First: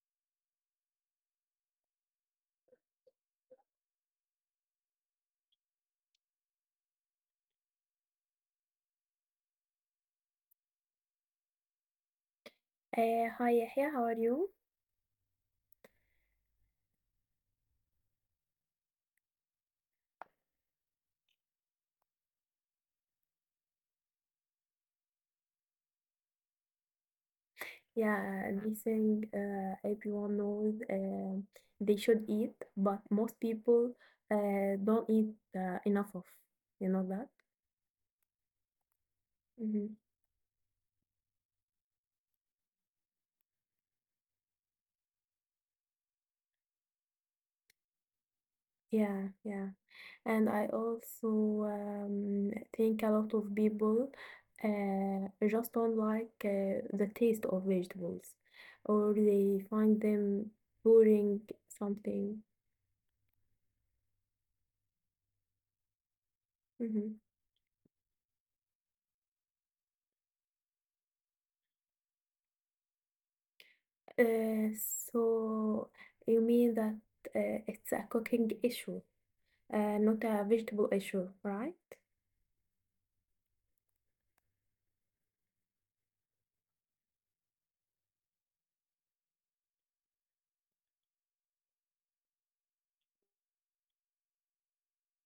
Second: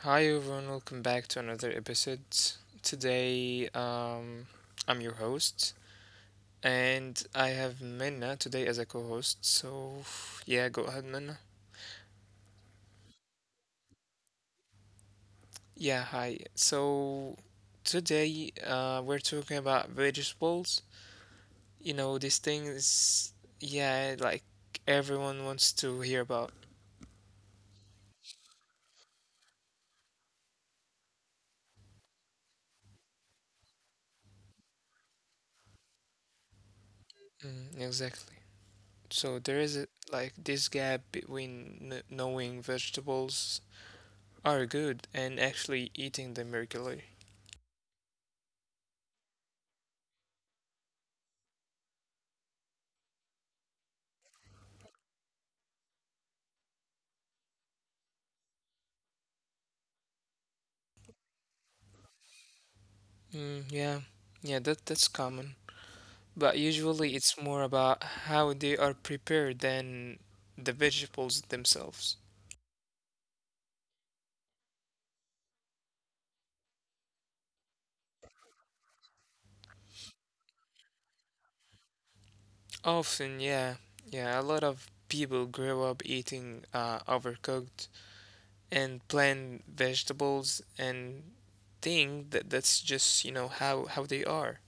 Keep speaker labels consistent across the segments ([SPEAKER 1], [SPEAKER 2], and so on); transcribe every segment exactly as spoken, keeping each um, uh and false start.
[SPEAKER 1] Hi everyone, welcome back to another episode. Today, um, I'm your host, and I have Minna today as a co-host. So, yeah, go ahead, Minna.
[SPEAKER 2] Uh, hi Yahya, how are you?
[SPEAKER 1] Yeah, hi. So, today, uh, we're talking about vegetables. You know, these things, yeah, like everyone wants to hear about.
[SPEAKER 2] Yeah, we think uh, everyone knows uh, they should eat, but most people uh, don't eat uh, enough of, you know that?
[SPEAKER 1] Mm, exactly. So there is
[SPEAKER 2] Hmm.
[SPEAKER 1] a, like this gap between kn knowing vegetables are good and actually eating them regularly.
[SPEAKER 2] Yeah, yeah. And I also um, think a lot of people uh, just don't like uh, the taste of vegetables, or they find them boring something.
[SPEAKER 1] Mm, yeah, yeah, that that's common. But
[SPEAKER 2] Mm-hmm.
[SPEAKER 1] usually it's more about how they are prepared than the vegetables themselves.
[SPEAKER 2] Uh, so you mean that uh, it's a cooking issue, uh, not a vegetable issue, right?
[SPEAKER 1] Often, yeah, yeah, a lot of people grow up eating uh, overcooked and plain vegetables and think that that's just, you know, how how they are.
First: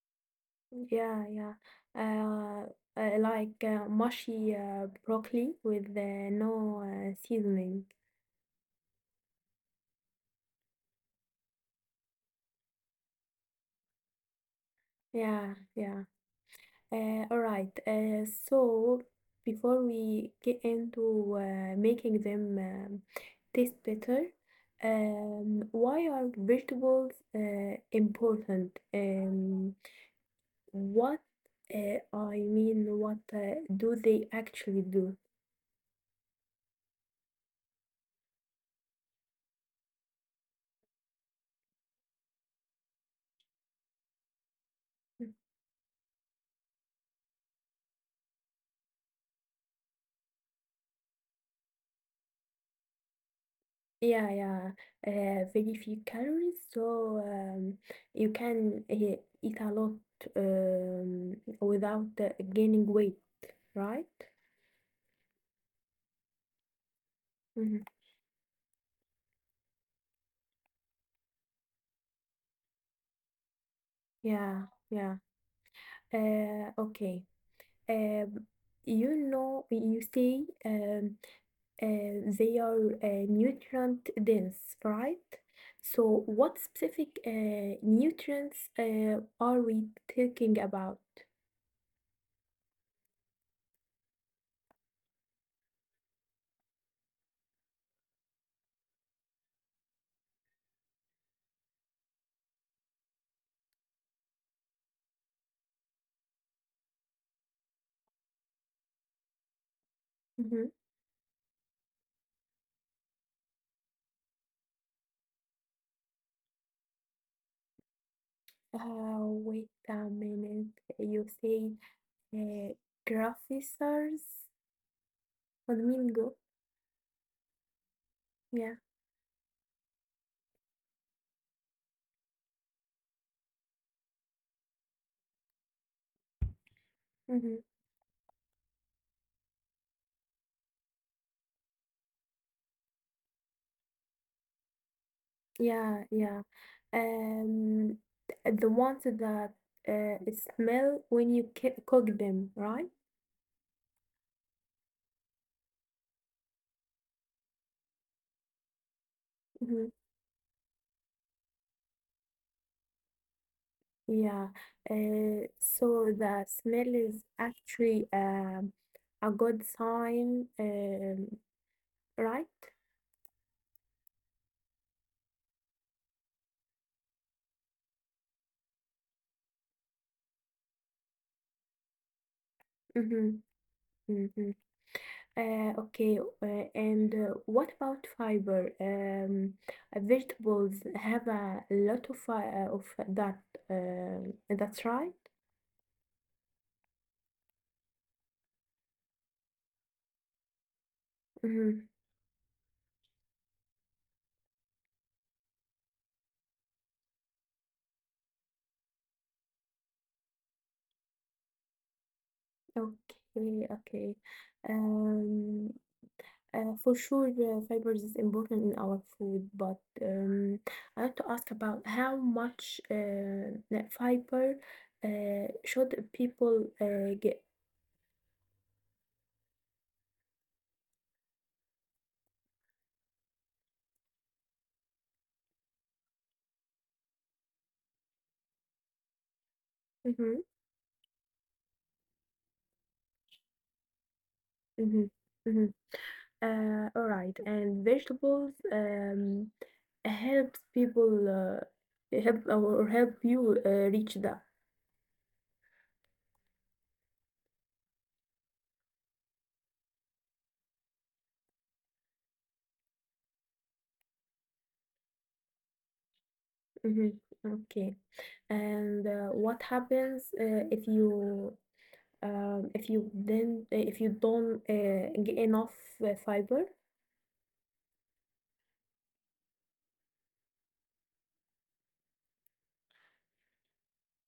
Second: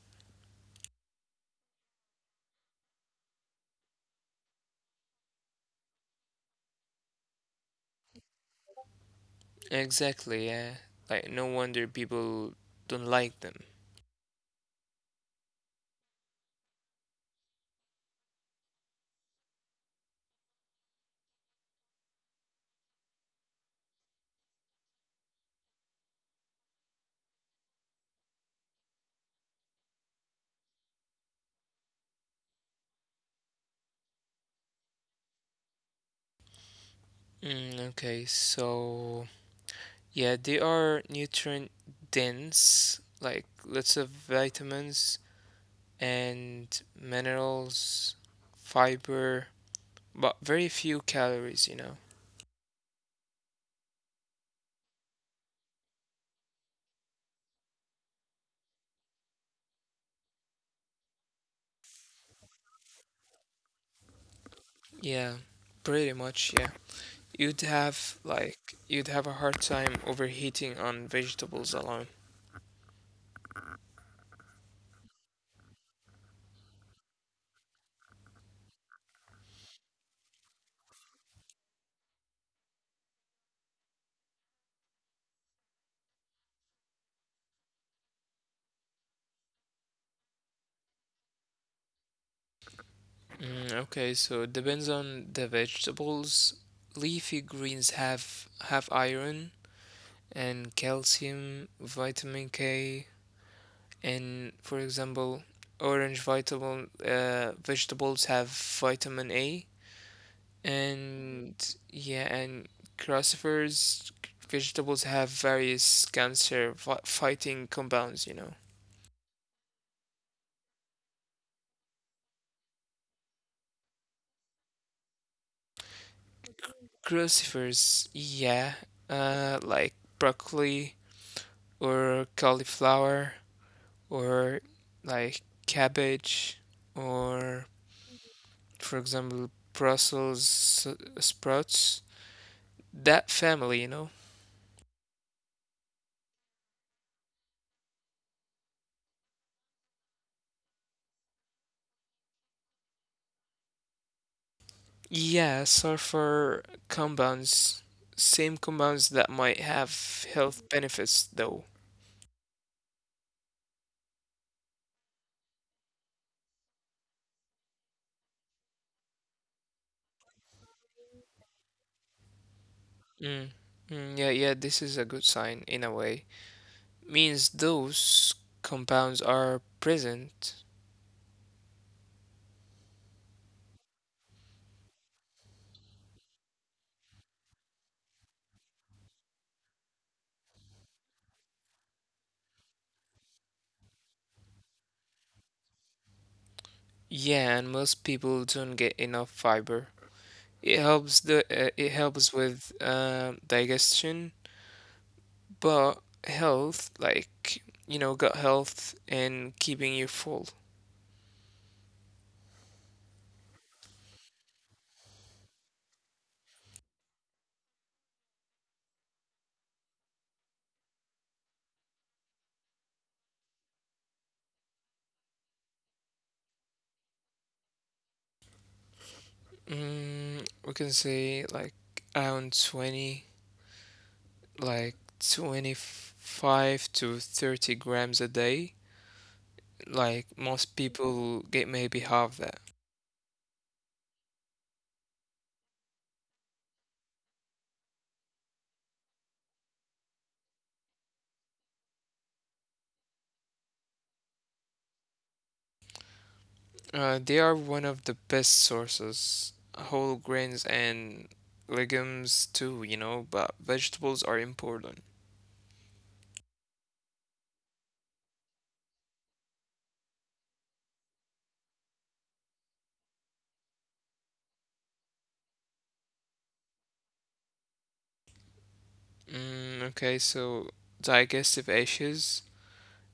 [SPEAKER 2] Yeah, yeah. Uh, uh, like uh, mushy uh, broccoli with uh, no uh, seasoning.
[SPEAKER 1] Exactly, yeah. Like no wonder people don't like them.
[SPEAKER 2] Yeah, yeah. Uh, all right. Uh, so before we get into uh, making them um, taste better, um, why are vegetables uh, important? Um, What uh, I mean, what uh, do they actually do?
[SPEAKER 1] Mm, okay, so yeah, they are nutrient dense, like lots of vitamins and minerals, fiber, but very few calories, you know.
[SPEAKER 2] Yeah, yeah, uh, very few calories, so um, you can uh, eat a lot um, without uh, gaining weight, right?
[SPEAKER 1] Yeah, pretty much, yeah. You'd
[SPEAKER 2] Hmm.
[SPEAKER 1] have like you'd have a hard time overheating on vegetables alone.
[SPEAKER 2] Yeah, yeah. Uh, okay. Uh, you know, you say um, Uh, they are uh, nutrient dense, right? So, what specific uh, nutrients uh, are we talking about?
[SPEAKER 1] Mm, okay, so it depends on the vegetables. Leafy greens have have iron and calcium, vitamin K, and for example, orange vegetable uh, vegetables have vitamin A,
[SPEAKER 2] Mm-hmm.
[SPEAKER 1] and yeah, and crucifers vegetables have various cancer fi- fighting compounds, you know.
[SPEAKER 2] Uh, wait a minute. You say uh, graphicers? What do you mean go?
[SPEAKER 1] Crucifers, yeah,
[SPEAKER 2] Yeah.
[SPEAKER 1] uh, like broccoli or cauliflower or like cabbage or,
[SPEAKER 2] Mm-hmm.
[SPEAKER 1] for example, Brussels s- sprouts. That family, you know.
[SPEAKER 2] Yeah, yeah. Um, the ones that uh, smell when you ca- cook them, right?
[SPEAKER 1] Yeah, sulfur compounds, same
[SPEAKER 2] Hmm.
[SPEAKER 1] compounds that might have health benefits though.
[SPEAKER 2] Yeah. Uh, so the smell is actually um, a good sign, um, right?
[SPEAKER 1] Mm. Mm, yeah, yeah, this is a good sign in a way. Means those compounds are present.
[SPEAKER 2] Mm-hmm. Mm-hmm. Uh, okay. Uh, and uh, What about fiber? Um, uh, vegetables have a lot of fi- uh, of that. Um, that's right.
[SPEAKER 1] Yeah, and most people don't get enough fiber. It helps the uh, it helps with uh, digestion, but health, like you know, gut health and keeping you full.
[SPEAKER 2] Okay, okay. Um, uh, for sure, uh, fibers is important in our food, but um, I want to ask about how much uh, that fiber uh, should people uh, get?
[SPEAKER 1] Mm, we can say like around twenty. Like twenty-five to thirty grams a day.
[SPEAKER 2] Mm-hmm,
[SPEAKER 1] Like most people get maybe half that.
[SPEAKER 2] mm-hmm, mm-hmm. Uh, all right, and vegetables um, helps people uh, help or help you uh, reach that.
[SPEAKER 1] Uh, they are one of the best sources. Whole grains and legumes too, you know, but vegetables are important.
[SPEAKER 2] Mhm. Okay. And uh, what happens uh, if you um, if you then uh, if you don't uh, get enough uh, fiber?
[SPEAKER 1] Mm, okay, so digestive issues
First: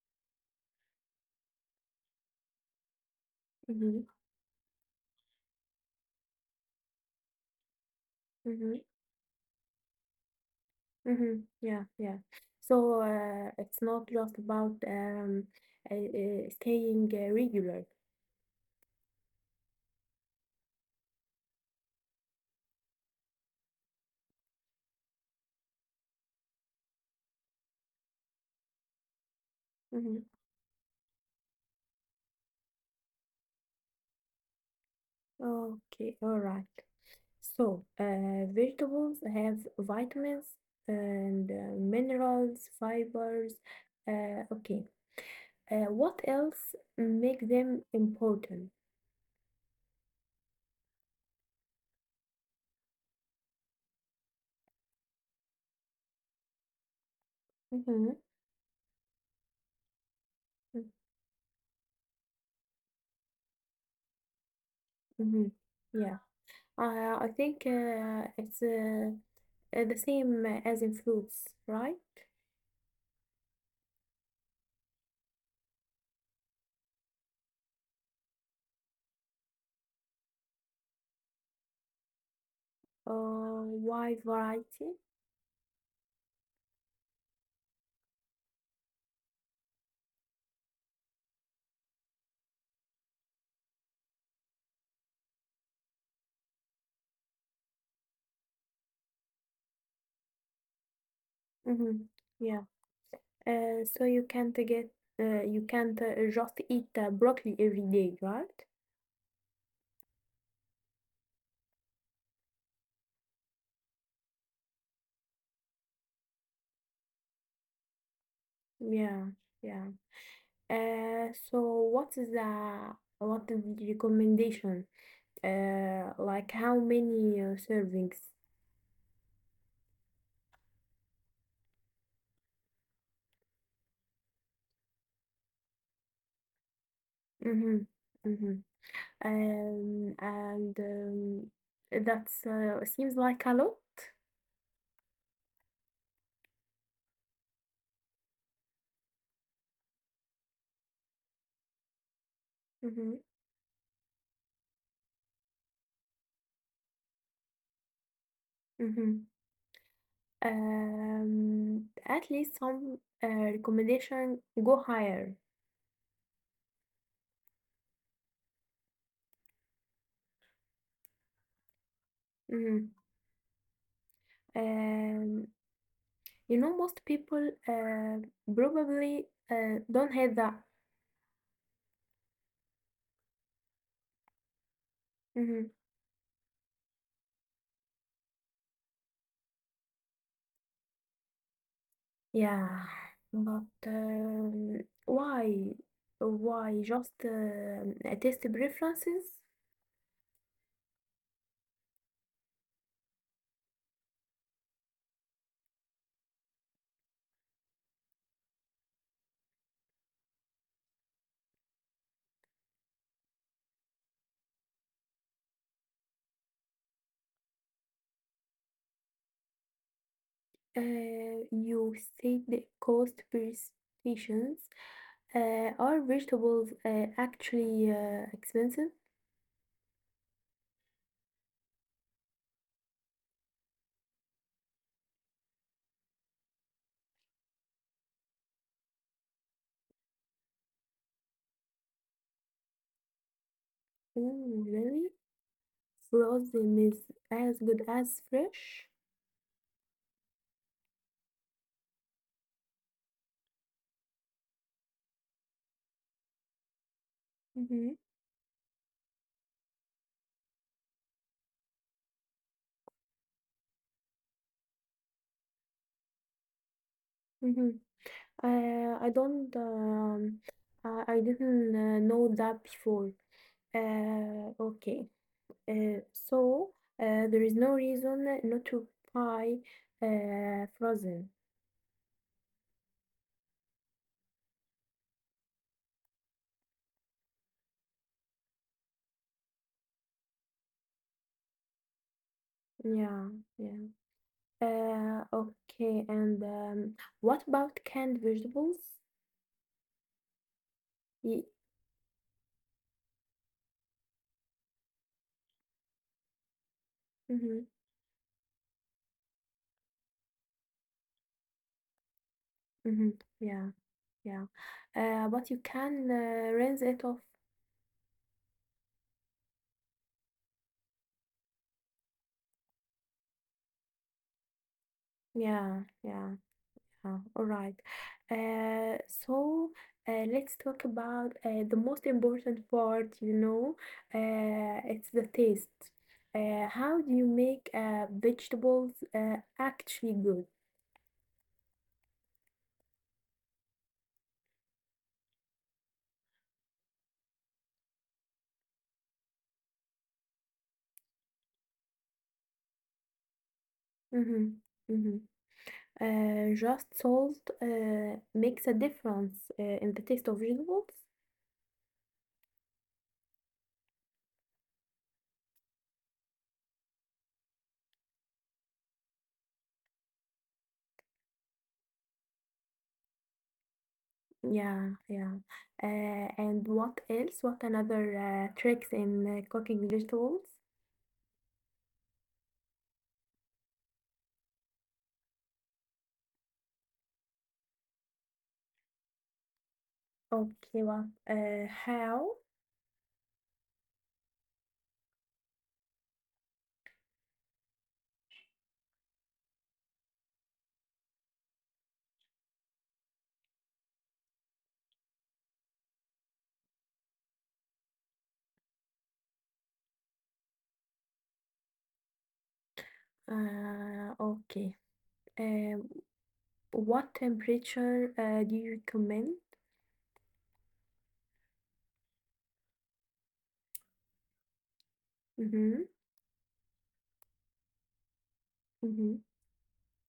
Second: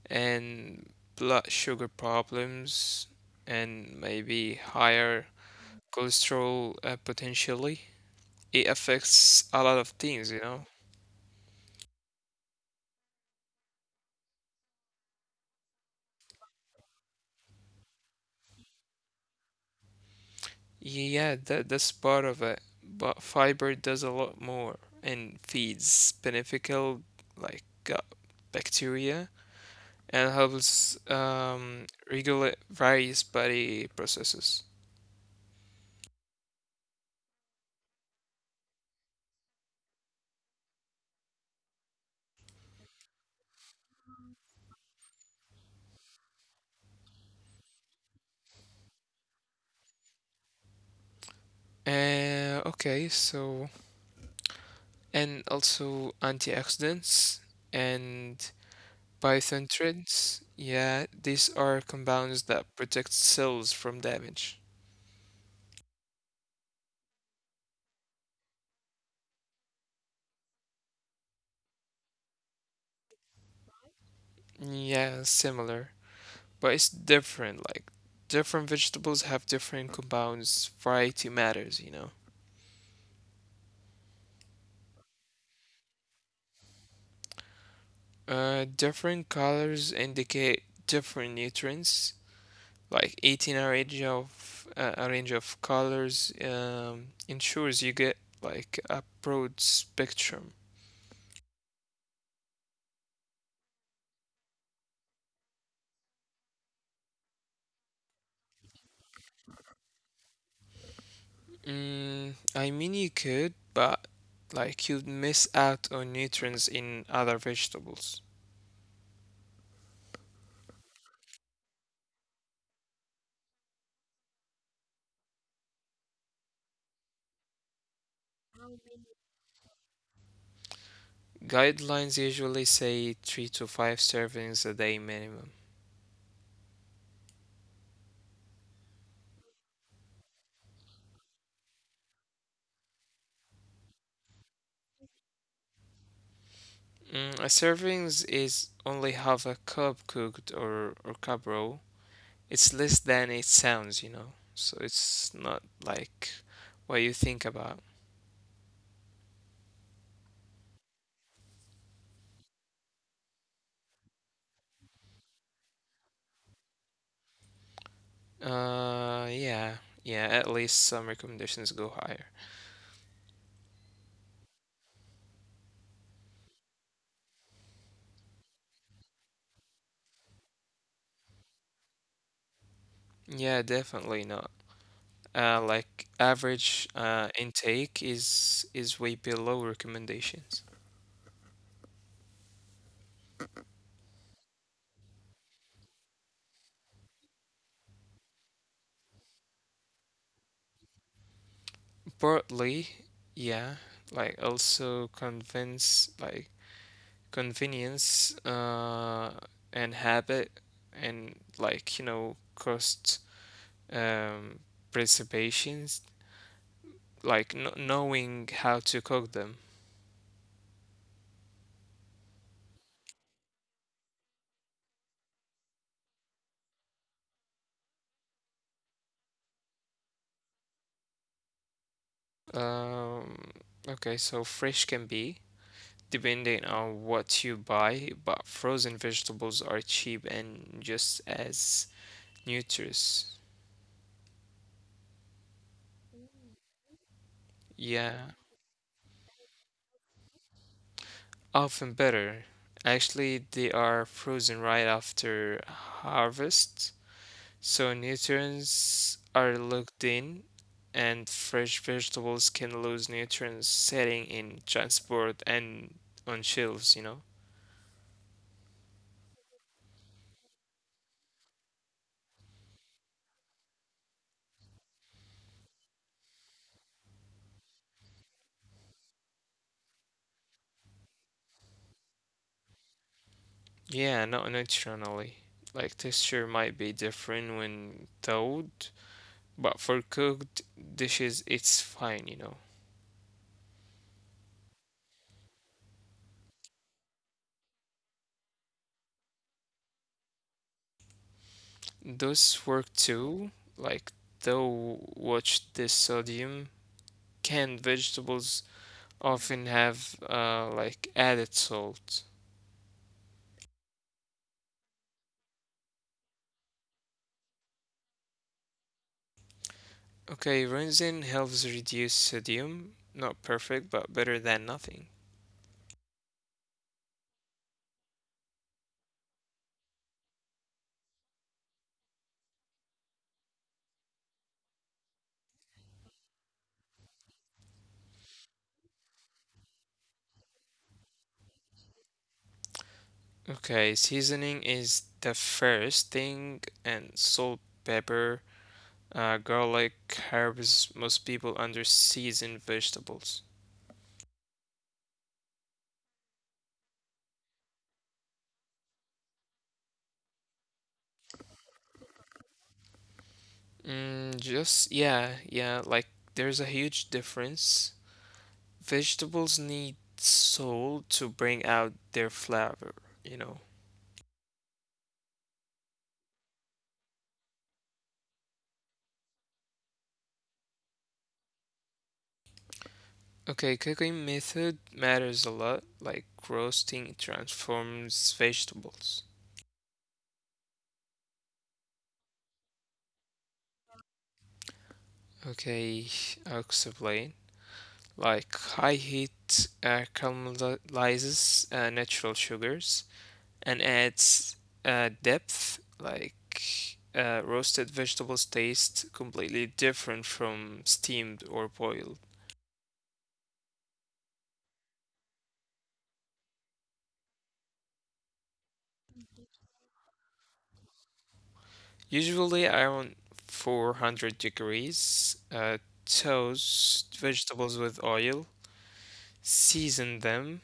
[SPEAKER 1] and blood sugar problems and
[SPEAKER 2] Mm-hmm.
[SPEAKER 1] maybe higher cholesterol uh, potentially. It
[SPEAKER 2] Mm-hmm.
[SPEAKER 1] affects a lot of things, you know.
[SPEAKER 2] Mm-hmm. Yeah, yeah. So uh, it's not just about um, uh, uh, staying uh, regular.
[SPEAKER 1] Yeah, that that's part of it. But fiber does a lot more and feeds beneficial like uh, bacteria and
[SPEAKER 2] Mm-hmm.
[SPEAKER 1] helps um, regulate various body processes.
[SPEAKER 2] Okay, all right. So uh, vegetables have vitamins and uh, minerals, fibers. Uh, okay. Uh, what else make them important?
[SPEAKER 1] Uh, okay, so and also antioxidants and
[SPEAKER 2] Mm-hmm.
[SPEAKER 1] biotin. Yeah, these are compounds that protect cells from damage.
[SPEAKER 2] Mm-hmm. Yeah, uh, I think uh, it's uh, uh, the same as in fruits, right?
[SPEAKER 1] Yeah, similar, but it's different. Like different vegetables have different compounds. Variety matters, you know.
[SPEAKER 2] Uh, wide variety.
[SPEAKER 1] Uh, different colors indicate different nutrients. Like eating a range of uh, a range of colors um, ensures you get like a broad spectrum.
[SPEAKER 2] Mm-hmm. Yeah. Uh, so you can't get uh, you can't uh, just eat uh, broccoli every day, right?
[SPEAKER 1] Mm, I mean, you could, but like you'd miss out on nutrients in other vegetables.
[SPEAKER 2] Yeah. Yeah. Uh, so what is the what is the recommendation? Uh, like how many uh, servings?
[SPEAKER 1] Guidelines usually say three to five servings a day minimum.
[SPEAKER 2] Mhm, mhm. Um, and um, that's uh, seems like a lot.
[SPEAKER 1] Mm, a servings is only half a cup cooked or or cup raw. It's less than it
[SPEAKER 2] Mm-hmm,
[SPEAKER 1] sounds, you know. So it's not like what you think about.
[SPEAKER 2] mm-hmm. Um, at least some uh, recommendation go higher.
[SPEAKER 1] Uh, yeah, yeah. At least some recommendations go higher.
[SPEAKER 2] Mm-hmm. Um, you know, most people uh, probably uh, don't have that.
[SPEAKER 1] Yeah, definitely not. Uh, like
[SPEAKER 2] Mm-hmm.
[SPEAKER 1] average uh, intake is is way below recommendations.
[SPEAKER 2] Yeah, but um, why? Why just um, uh, test preferences?
[SPEAKER 1] Broadly, yeah. Like also convince like convenience uh, and habit and like you know cost um, preservations like kn knowing how to cook them.
[SPEAKER 2] Uh, you said the cost per stations. Uh, are vegetables uh, actually uh, expensive?
[SPEAKER 1] um, okay, so fresh can be depending on what you buy, but frozen vegetables are cheap and just as nutritious.
[SPEAKER 2] Oh, really? Frozen is as
[SPEAKER 1] Yeah,
[SPEAKER 2] good as fresh?
[SPEAKER 1] often better actually. They are frozen right after harvest. So
[SPEAKER 2] Mm-hmm.
[SPEAKER 1] nutrients are locked in, and fresh vegetables can lose nutrients setting in transport and on shelves, you know?
[SPEAKER 2] Mm-hmm. Uh, I don't. Um, I I didn't uh, know that before. Uh, okay. Uh, so uh, there is no reason not to buy uh, frozen.
[SPEAKER 1] Yeah, not nutritionally. Like texture might be different when thawed, but for cooked dishes it's fine, you know.
[SPEAKER 2] Yeah. Yeah. Uh, okay, and um, what about canned vegetables? Ye-
[SPEAKER 1] Those work too, like though watch the sodium. Canned
[SPEAKER 2] mhm,
[SPEAKER 1] vegetables often have uh, like added salt.
[SPEAKER 2] mhm, yeah, yeah. Uh, but you can uh, rinse it off.
[SPEAKER 1] Okay, Rinsin helps reduce sodium. Not perfect, but better than nothing.
[SPEAKER 2] Yeah, yeah, yeah. All right. Uh, so uh, let's talk about uh, the most important part, you know, uh, it's the taste. Uh, how do you make uh, vegetables uh, actually good?
[SPEAKER 1] Okay, seasoning is the first thing, and salt, pepper, uh, garlic, herbs. Most people under seasoned vegetables.
[SPEAKER 2] Mm-hmm, mm-hmm. Uh, just salt uh, makes a difference uh, in the taste of vegetables.
[SPEAKER 1] Mm, just, yeah, yeah, like there's a huge difference. Vegetables need salt to bring out their flavor, you know.
[SPEAKER 2] Yeah, yeah. Uh, and what else? What another uh, tricks in uh, cooking vegetables?
[SPEAKER 1] Okay, cooking method matters a lot, like roasting transforms vegetables.
[SPEAKER 2] Okay, what? Uh, how?
[SPEAKER 1] Okay, I'll explain. Like high heat uh, caramelizes uh, natural sugars and adds uh, depth, like uh, roasted vegetables taste completely different from steamed or boiled.
[SPEAKER 2] Uh, okay. Um, what temperature uh, do you recommend?
[SPEAKER 1] Usually around four hundred degrees, uh,
[SPEAKER 2] Mm-hmm.
[SPEAKER 1] toast vegetables with oil,
[SPEAKER 2] Mm-hmm.
[SPEAKER 1] season them,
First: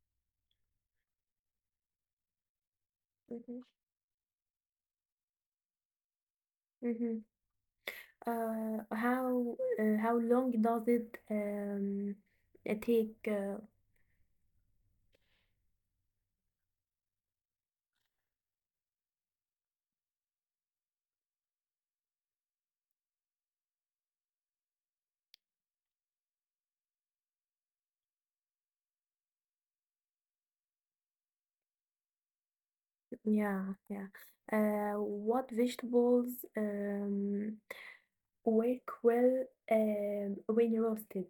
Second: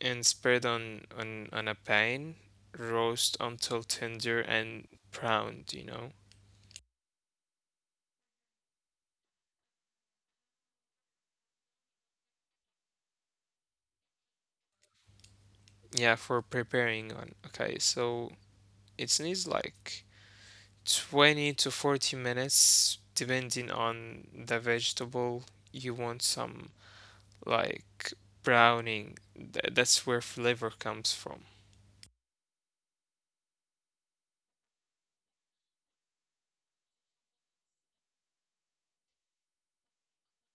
[SPEAKER 1] and spread on on on a pan. Roast
[SPEAKER 2] Mm-hmm.
[SPEAKER 1] until tender and browned, you know?
[SPEAKER 2] Mm-hmm. Uh, how uh, how long does it um uh, take? Uh,
[SPEAKER 1] Yeah, for preparing on. Okay, so it needs like twenty to forty minutes depending on the vegetable. You want some like browning. Th- that's where flavor comes from.
[SPEAKER 2] Yeah, yeah. Uh, what vegetables um, work well um, when roasted?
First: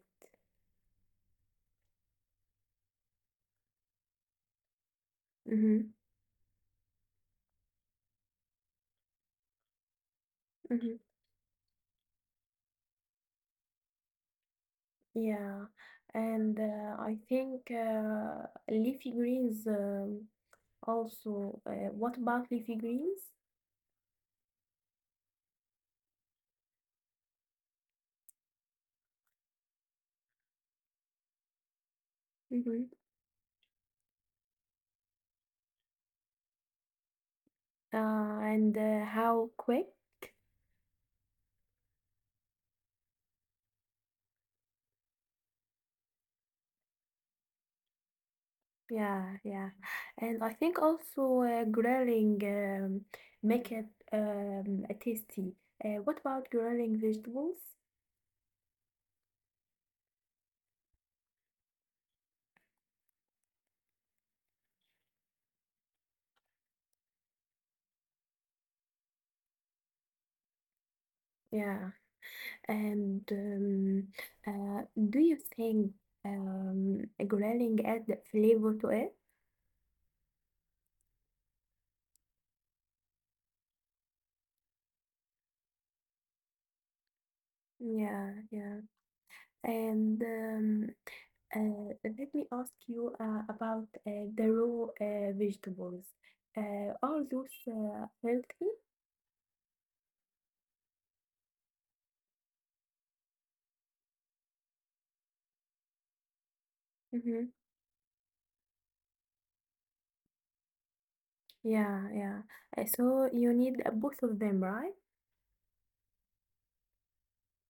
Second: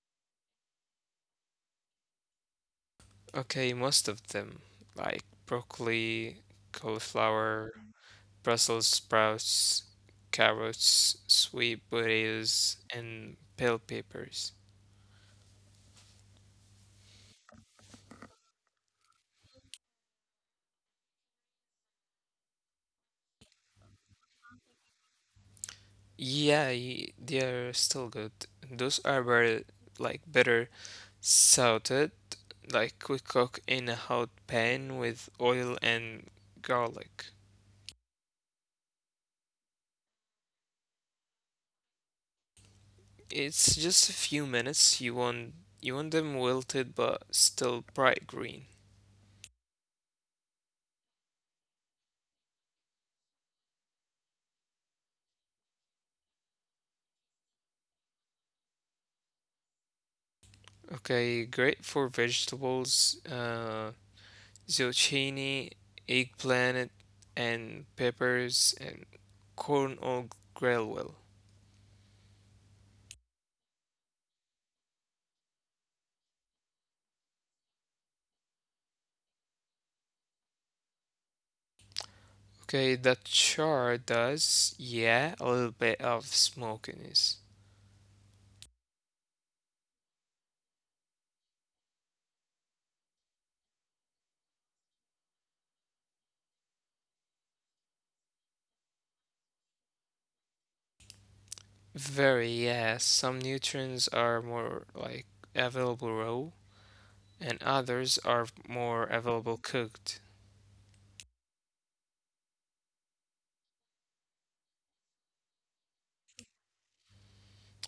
[SPEAKER 1] Okay, most of them like
[SPEAKER 2] Hmm.
[SPEAKER 1] broccoli, cauliflower, Brussels sprouts,
[SPEAKER 2] Hmm.
[SPEAKER 1] carrots, sweet potatoes, and bell peppers.
[SPEAKER 2] Yeah, and uh, I think uh, leafy greens um, also. Uh, what about leafy greens?
[SPEAKER 1] Yeah, y- they are still good. Those are very, like better salted, like we
[SPEAKER 2] Hmm.
[SPEAKER 1] cook in a hot pan with oil and garlic.
[SPEAKER 2] Uh, and uh, How quick?
[SPEAKER 1] It's just a few minutes. You want you want them wilted but still bright green.
[SPEAKER 2] Yeah, yeah. And I think also uh, grilling um, make it um, tasty. Uh, what about grilling vegetables?
[SPEAKER 1] Okay, great for vegetables. Uh, zucchini, eggplant, and peppers and corn or grill well.
[SPEAKER 2] Yeah, and um, uh, do you think um, grilling adds flavor to it?
[SPEAKER 1] Okay, that char does, yeah, a little bit of smokiness.
[SPEAKER 2] Yeah, yeah. And um, uh, let me ask you uh, about uh, the raw uh, vegetables. Uh, are those uh, healthy?
[SPEAKER 1] Very, yeah, some nutrients are more like available raw and
[SPEAKER 2] Mm-hmm.
[SPEAKER 1] others are more available cooked.
[SPEAKER 2] Yeah, yeah. Uh, So you need uh, both of them, right?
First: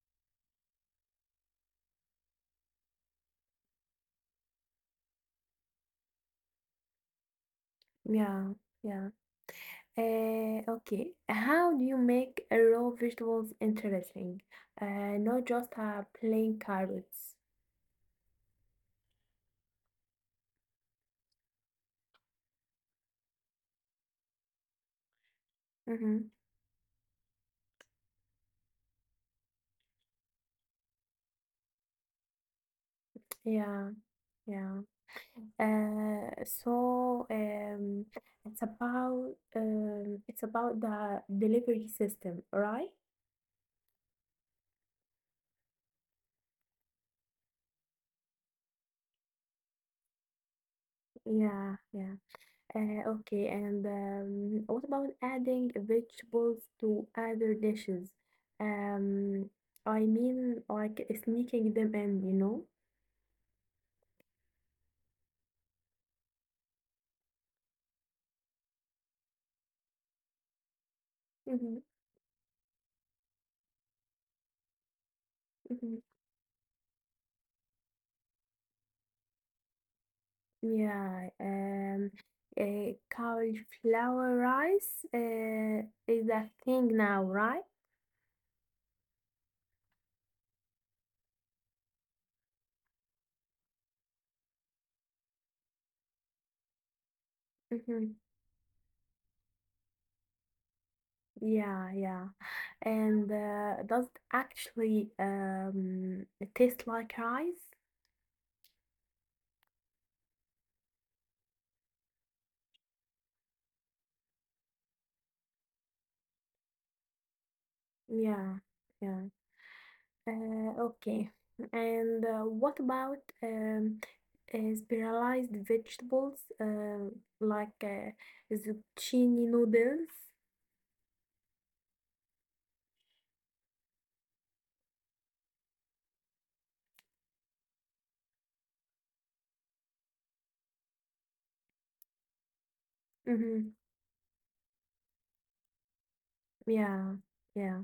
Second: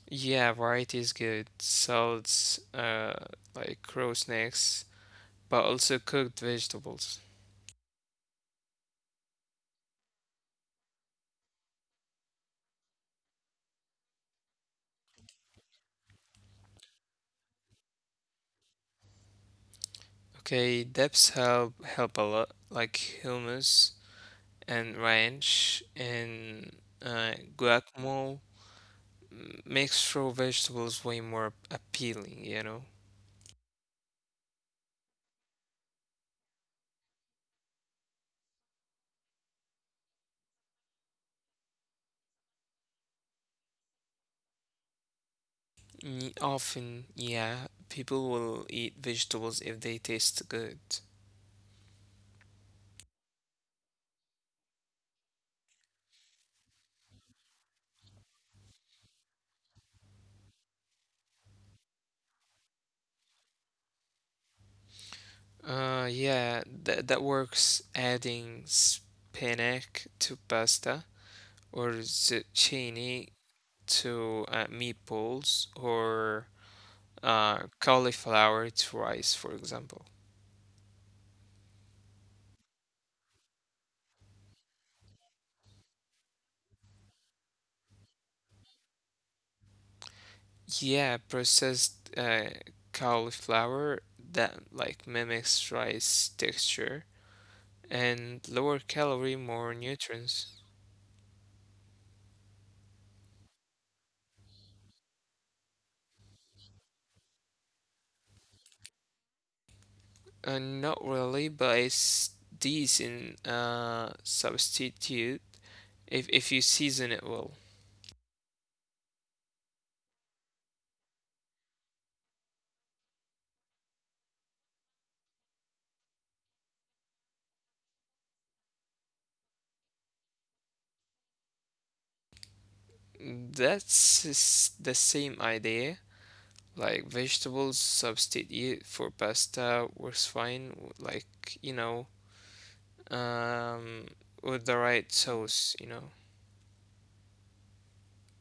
[SPEAKER 1] Yeah, variety is good. Salads, uh, like raw snacks, but also cooked vegetables.
[SPEAKER 2] Yeah, yeah. Uh, okay, how do you make uh, raw vegetables interesting? Uh, not just uh, plain carrots.
[SPEAKER 1] Okay, depths help help a lot, like humus and ranch
[SPEAKER 2] Mm-hmm.
[SPEAKER 1] and uh, guacamole m- makes raw vegetables way more appealing, you know.
[SPEAKER 2] Yeah, yeah. Uh, so um, it's about um, it's about the delivery system, right?
[SPEAKER 1] Mm, often, yeah, people will eat vegetables if they taste good.
[SPEAKER 2] Yeah, yeah. Uh, okay, and um, what about adding vegetables to other dishes? Um, I mean, like sneaking them in, you know?
[SPEAKER 1] Uh, yeah, that that works. Adding spinach to pasta or
[SPEAKER 2] Mm-hmm.
[SPEAKER 1] zucchini to uh, meatballs or
[SPEAKER 2] Mm-hmm.
[SPEAKER 1] uh, cauliflower to rice, for example.
[SPEAKER 2] Yeah, um, uh, cauliflower rice uh, is a thing now, right?
[SPEAKER 1] Yeah, processed uh, cauliflower that like mimics rice texture and
[SPEAKER 2] Hmm.
[SPEAKER 1] lower calorie, more nutrients.
[SPEAKER 2] Yeah, yeah. And uh, does it actually um, taste like rice?
[SPEAKER 1] Uh, not really, but it's decent uh, substitute if if you season it well.
[SPEAKER 2] Yeah, yeah. Uh, okay. And uh, what about um, uh, spiralized vegetables uh, like uh, zucchini noodles?
[SPEAKER 1] That's s- the same idea. Like vegetables substitute for pasta works fine. w- Like you know, um,
[SPEAKER 2] Mm-hmm.
[SPEAKER 1] with the right sauce, you know.
[SPEAKER 2] Yeah, yeah.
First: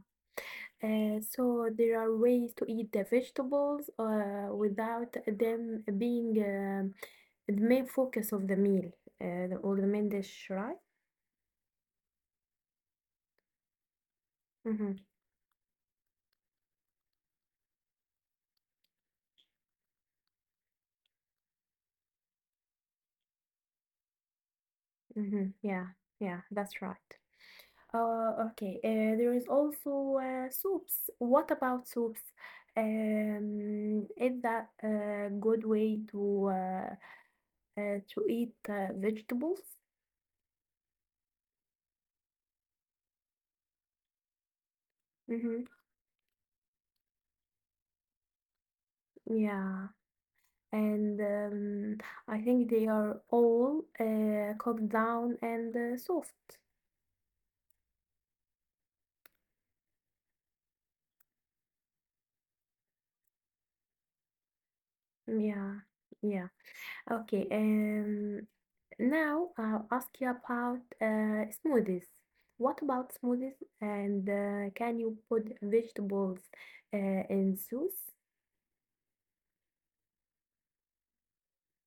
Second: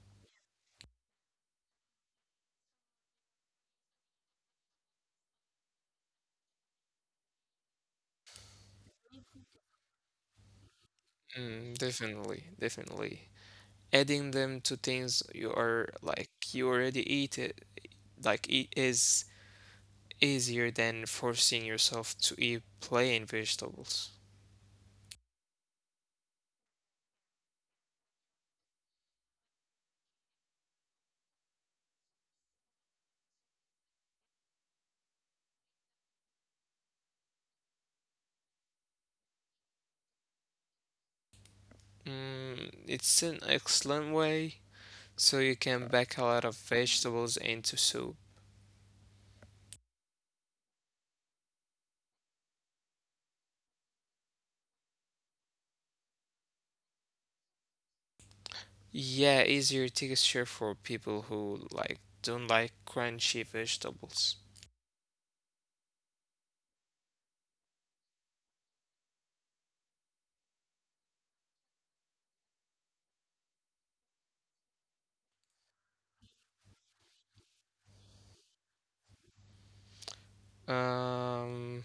[SPEAKER 2] Uh, so there are ways to eat the vegetables uh, without them being um the main focus of the meal uh, the- or the main dish, right?
[SPEAKER 1] Mm, definitely, definitely. Adding them
[SPEAKER 2] Mm-hmm,
[SPEAKER 1] to things you are like you already eat it, like it is easier than forcing yourself to eat plain vegetables.
[SPEAKER 2] mm-hmm, yeah, yeah, that's right. Uh, okay, uh, there is also uh, soups. What about soups? Um, is that a good way to uh, uh, to eat uh, vegetables?
[SPEAKER 1] Mm, it's an excellent way, so you
[SPEAKER 2] Mm-hmm,
[SPEAKER 1] can pack a lot of vegetables into soup.
[SPEAKER 2] yeah. And um, I think they are all uh, cooked down and uh, soft.
[SPEAKER 1] Yeah, easier texture for people who like don't like crunchy vegetables.
[SPEAKER 2] Yeah, yeah. Okay. Um, now I'll ask you about uh, smoothies. What about smoothies? And uh, can you put vegetables uh, in juice?
[SPEAKER 1] Um,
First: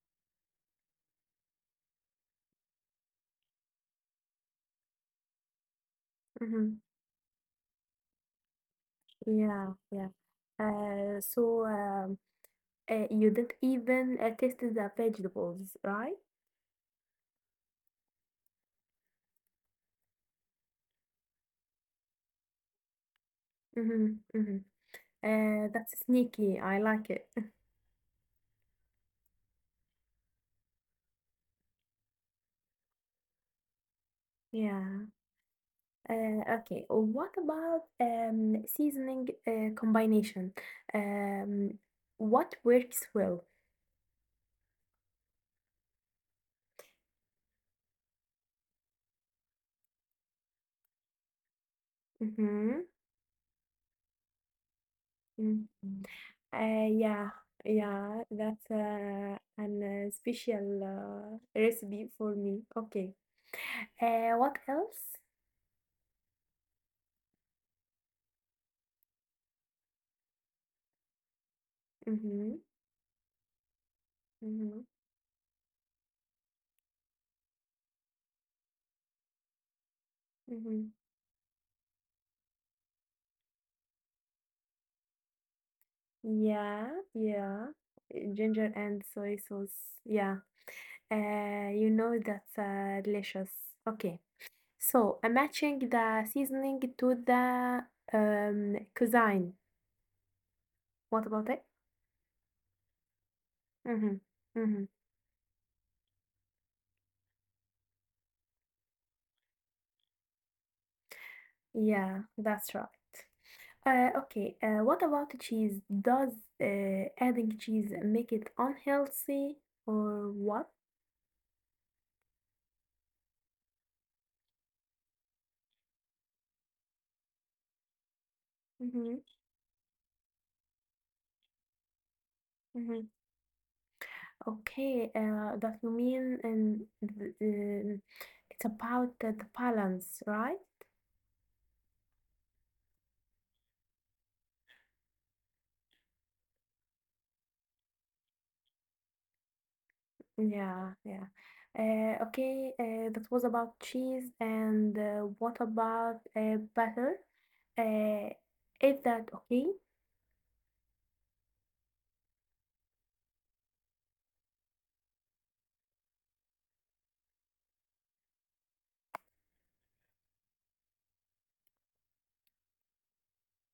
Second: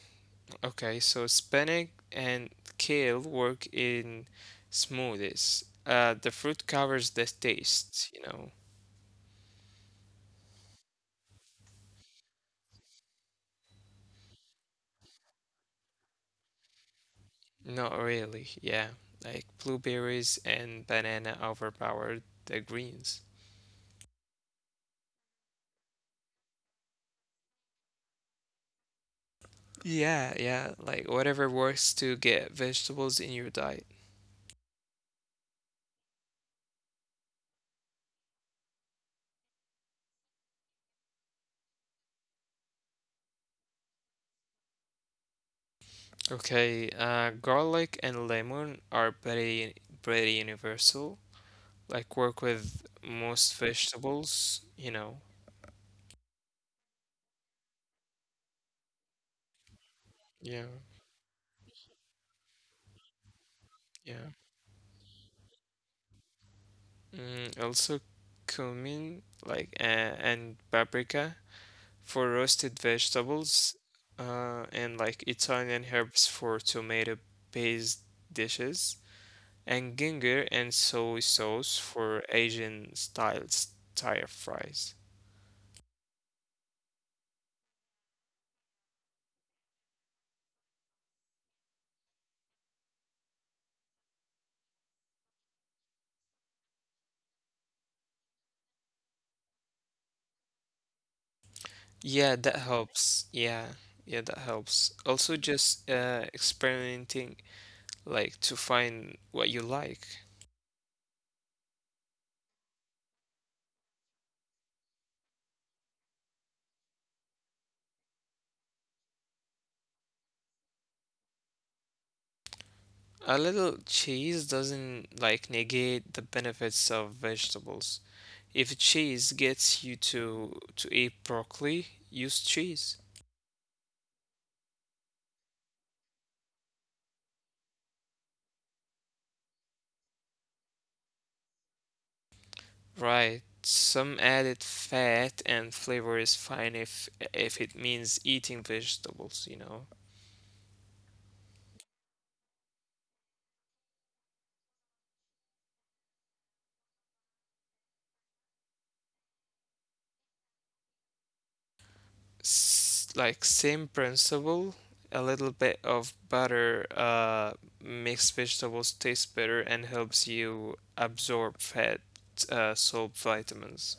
[SPEAKER 1] Okay, so spinach and kale work in smoothies. Uh, the fruit
[SPEAKER 2] Hmm.
[SPEAKER 1] covers the taste, you know.
[SPEAKER 2] Yeah, yeah. Uh, so um, uh, you didn't even uh, taste the vegetables, right?
[SPEAKER 1] Not really, yeah. Like blueberries and banana overpower the greens.
[SPEAKER 2] Mm-hmm, mm-hmm. Uh, that's sneaky. I like it.
[SPEAKER 1] Yeah, yeah, like whatever works to get vegetables in your diet.
[SPEAKER 2] Yeah. Uh, okay. What about um, seasoning uh, combination? Um, what works well?
[SPEAKER 1] Okay, uh, garlic and lemon are pretty pretty universal. Like
[SPEAKER 2] Mm-hmm.
[SPEAKER 1] work with most vegetables, you know.
[SPEAKER 2] Mm. Uh, yeah. Yeah. That's uh, an uh, special
[SPEAKER 1] Yeah,
[SPEAKER 2] uh, recipe for me. Okay. Uh, what
[SPEAKER 1] yeah.
[SPEAKER 2] else?
[SPEAKER 1] Mm, also cumin like uh, and paprika
[SPEAKER 2] Mm-hmm.
[SPEAKER 1] for roasted vegetables
[SPEAKER 2] Mm-hmm.
[SPEAKER 1] uh, and like Italian herbs for tomato based dishes and
[SPEAKER 2] Mm-hmm.
[SPEAKER 1] ginger and soy sauce for Asian styles Thai fries.
[SPEAKER 2] Yeah, yeah. Uh, Ginger and soy sauce. Yeah. Uh, you know that's uh, delicious. Okay. So, I'm matching the seasoning to the um, cuisine. What about it?
[SPEAKER 1] Yeah, that helps. Yeah,
[SPEAKER 2] Mm-hmm.
[SPEAKER 1] yeah, that
[SPEAKER 2] Mm-hmm.
[SPEAKER 1] helps. Also just uh, experimenting like to find what you like.
[SPEAKER 2] Yeah, that's right. Uh, okay, uh, what about cheese? Does uh, adding cheese make it unhealthy or what?
[SPEAKER 1] A little cheese doesn't like negate the benefits of vegetables. If
[SPEAKER 2] Mm-hmm.
[SPEAKER 1] cheese gets you to to eat broccoli, use cheese.
[SPEAKER 2] Mm-hmm. Okay, uh, that you mean and th- um, it's about the the balance, right?
[SPEAKER 1] Right. Some added fat and flavor is fine if if it means eating vegetables, you know.
[SPEAKER 2] Yeah, yeah. Uh, okay, uh, that was about cheese, and uh, what about uh, butter? Uh, is that okay?
[SPEAKER 1] S Like same principle, a little bit of butter uh makes vegetables taste better and helps you absorb fat, uh, salt, vitamins.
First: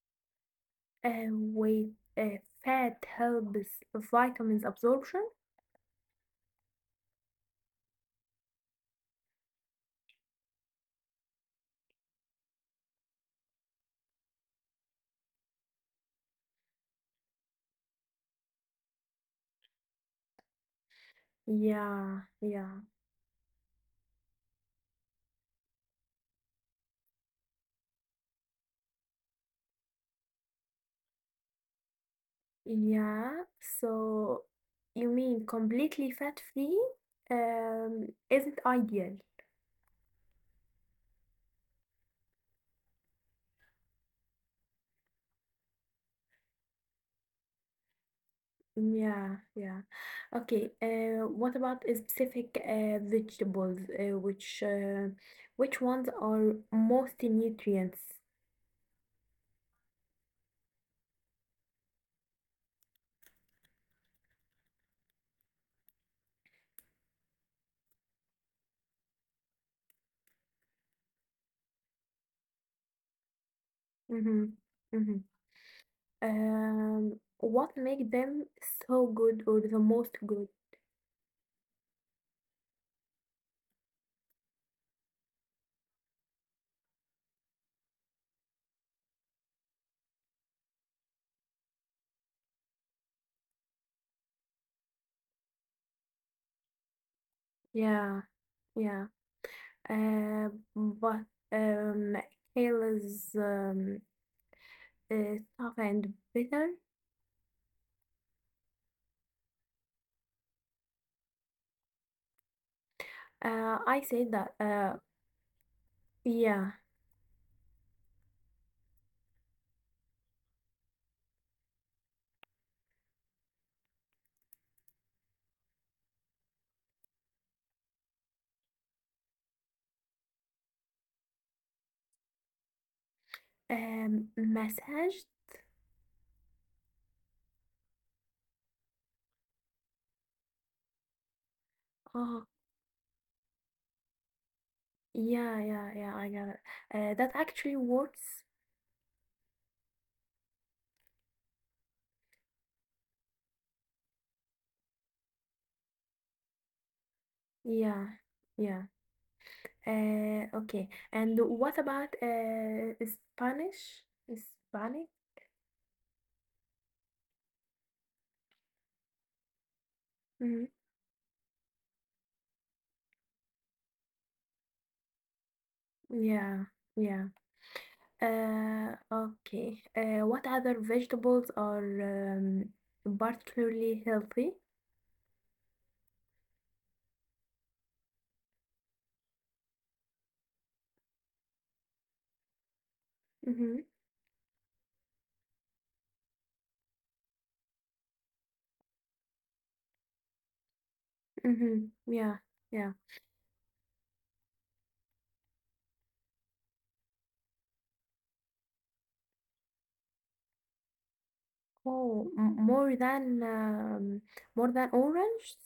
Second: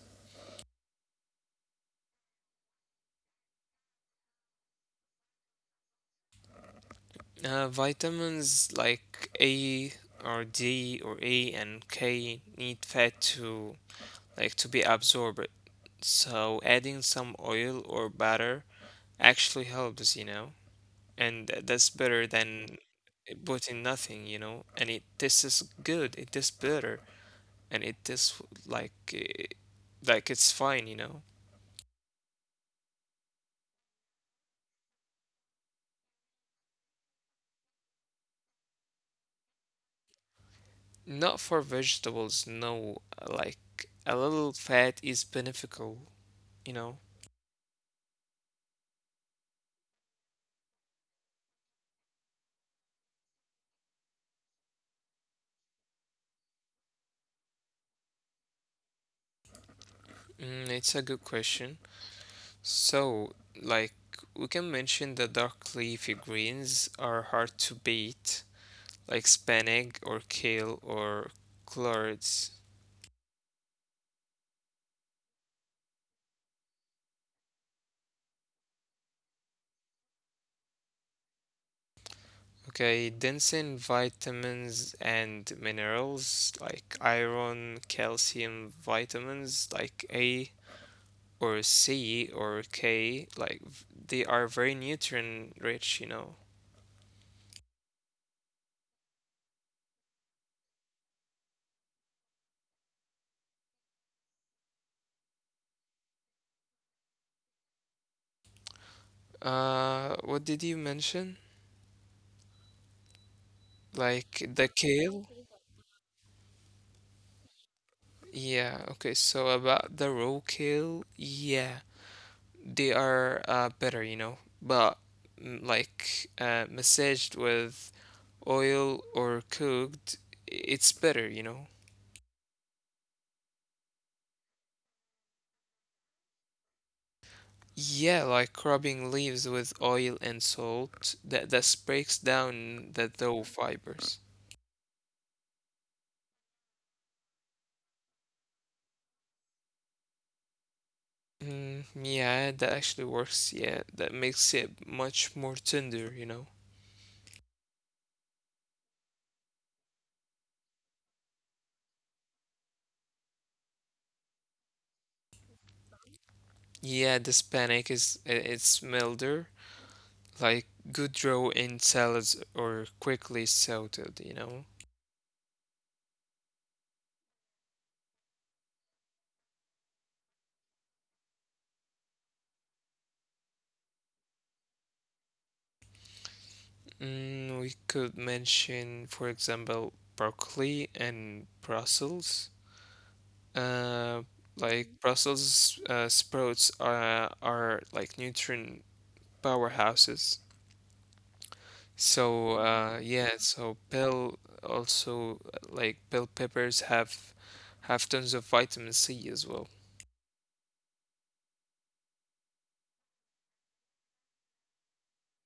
[SPEAKER 2] Uh, with uh, fat helps vitamins absorption?
[SPEAKER 1] Uh, vitamins like A or D or E and K need fat to like to be absorbed. So adding some oil or butter actually helps, you know, and th- that's better
[SPEAKER 2] Yeah,
[SPEAKER 1] than
[SPEAKER 2] yeah,
[SPEAKER 1] putting nothing, you know, and it tastes good, it tastes better, and it tastes like eh, like it's fine, you know.
[SPEAKER 2] yeah. So you mean completely fat-free um, isn't ideal?
[SPEAKER 1] Not for vegetables, no, like a little fat is beneficial, you know.
[SPEAKER 2] Yeah, yeah. Okay. Uh, what about a specific uh, vegetables? Uh, which uh, which ones are most nutrients?
[SPEAKER 1] Mm, it's a good question. So, like, we can mention that dark leafy greens are hard to beat, like spinach or kale or collards.
[SPEAKER 2] Mm-hmm. Mm-hmm. Um, what make them so good or the most good?
[SPEAKER 1] Okay, dense in vitamins and minerals like iron, calcium, vitamins like A or C or K, like v- they are very nutrient rich, you know.
[SPEAKER 2] Yeah, yeah. Uh, but um, kale is um, uh, tough and bitter.
[SPEAKER 1] Uh, what did you mention?
[SPEAKER 2] Uh, I say that.
[SPEAKER 1] Like the
[SPEAKER 2] Uh,
[SPEAKER 1] kale?
[SPEAKER 2] yeah.
[SPEAKER 1] Yeah, okay, so about the roadkill, yeah, they are uh better, you know, but mm, like uh massaged with oil or cooked, i- it's better, you know.
[SPEAKER 2] Um, massage.
[SPEAKER 1] Yeah, like rubbing leaves with oil and salt, that that breaks
[SPEAKER 2] Oh,
[SPEAKER 1] down the dough fibers.
[SPEAKER 2] yeah, yeah, yeah, I got it. Uh, that actually works.
[SPEAKER 1] Mm, yeah, that actually works. Yeah, that makes it much more tender, you know.
[SPEAKER 2] Yeah, yeah. Uh, okay. And what about uh, Spanish? Hispanic?
[SPEAKER 1] Yeah, the Hispanic is i- it's milder
[SPEAKER 2] Hmm.
[SPEAKER 1] like good raw in salads or quickly sauteed, you know.
[SPEAKER 2] Yeah, yeah. Uh, okay. Uh, what other vegetables are um, particularly healthy?
[SPEAKER 1] Mm, we could mention, for example, broccoli and Brussels.
[SPEAKER 2] Mm-hmm.
[SPEAKER 1] Uh, like Brussels uh, sprouts are are like nutrient powerhouses.
[SPEAKER 2] Mm-hmm. Yeah,
[SPEAKER 1] So
[SPEAKER 2] yeah.
[SPEAKER 1] uh, yeah, so bell also uh, like bell peppers have have tons of vitamin C as well.
[SPEAKER 2] Oh, m- more than um, more than orange?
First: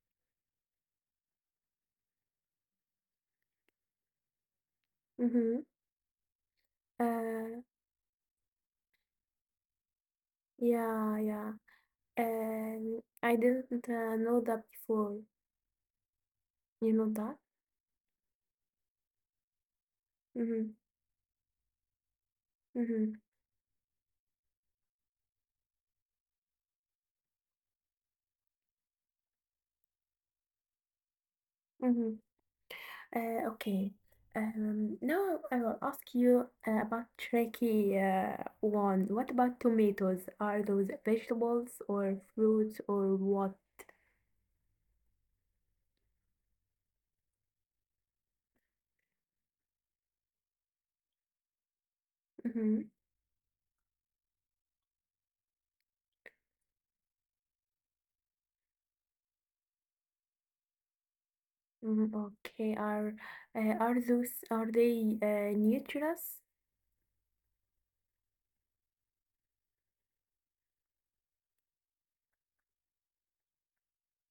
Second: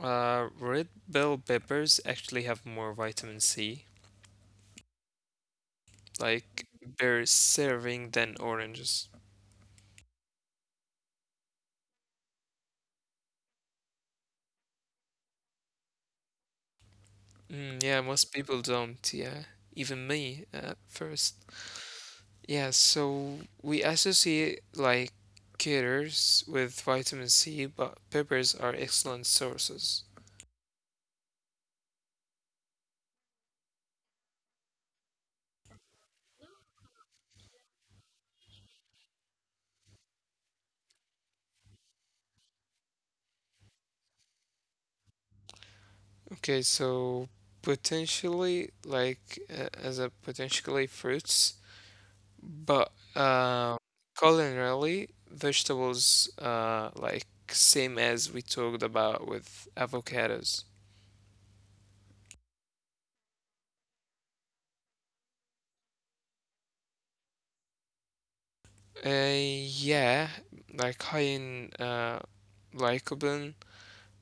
[SPEAKER 1] Uh, red bell peppers actually have more vitamin C
[SPEAKER 2] Mm-hmm.
[SPEAKER 1] like beer
[SPEAKER 2] Uh,
[SPEAKER 1] serving than oranges.
[SPEAKER 2] yeah, yeah. Um, I didn't uh, know that before. You know that?
[SPEAKER 1] Mm, yeah, most people don't. Yeah, even me
[SPEAKER 2] Mm-hmm.
[SPEAKER 1] at first. Yeah,
[SPEAKER 2] Mm-hmm.
[SPEAKER 1] so we associate like caters with vitamin C, but peppers are excellent sources.
[SPEAKER 2] Mm-hmm. Uh, okay. Um, now I will ask you uh, about tricky uh, one. What about tomatoes? Are those vegetables or fruits or what?
[SPEAKER 1] Okay, so potentially like uh, as a potentially fruits,
[SPEAKER 2] Mm-hmm.
[SPEAKER 1] but um, culinarily vegetables uh like same as we talked about with avocados.
[SPEAKER 2] Mm. Okay. Are uh, are those are they uh, nutritious?
[SPEAKER 1] Uh, yeah, like high in uh, lycopene,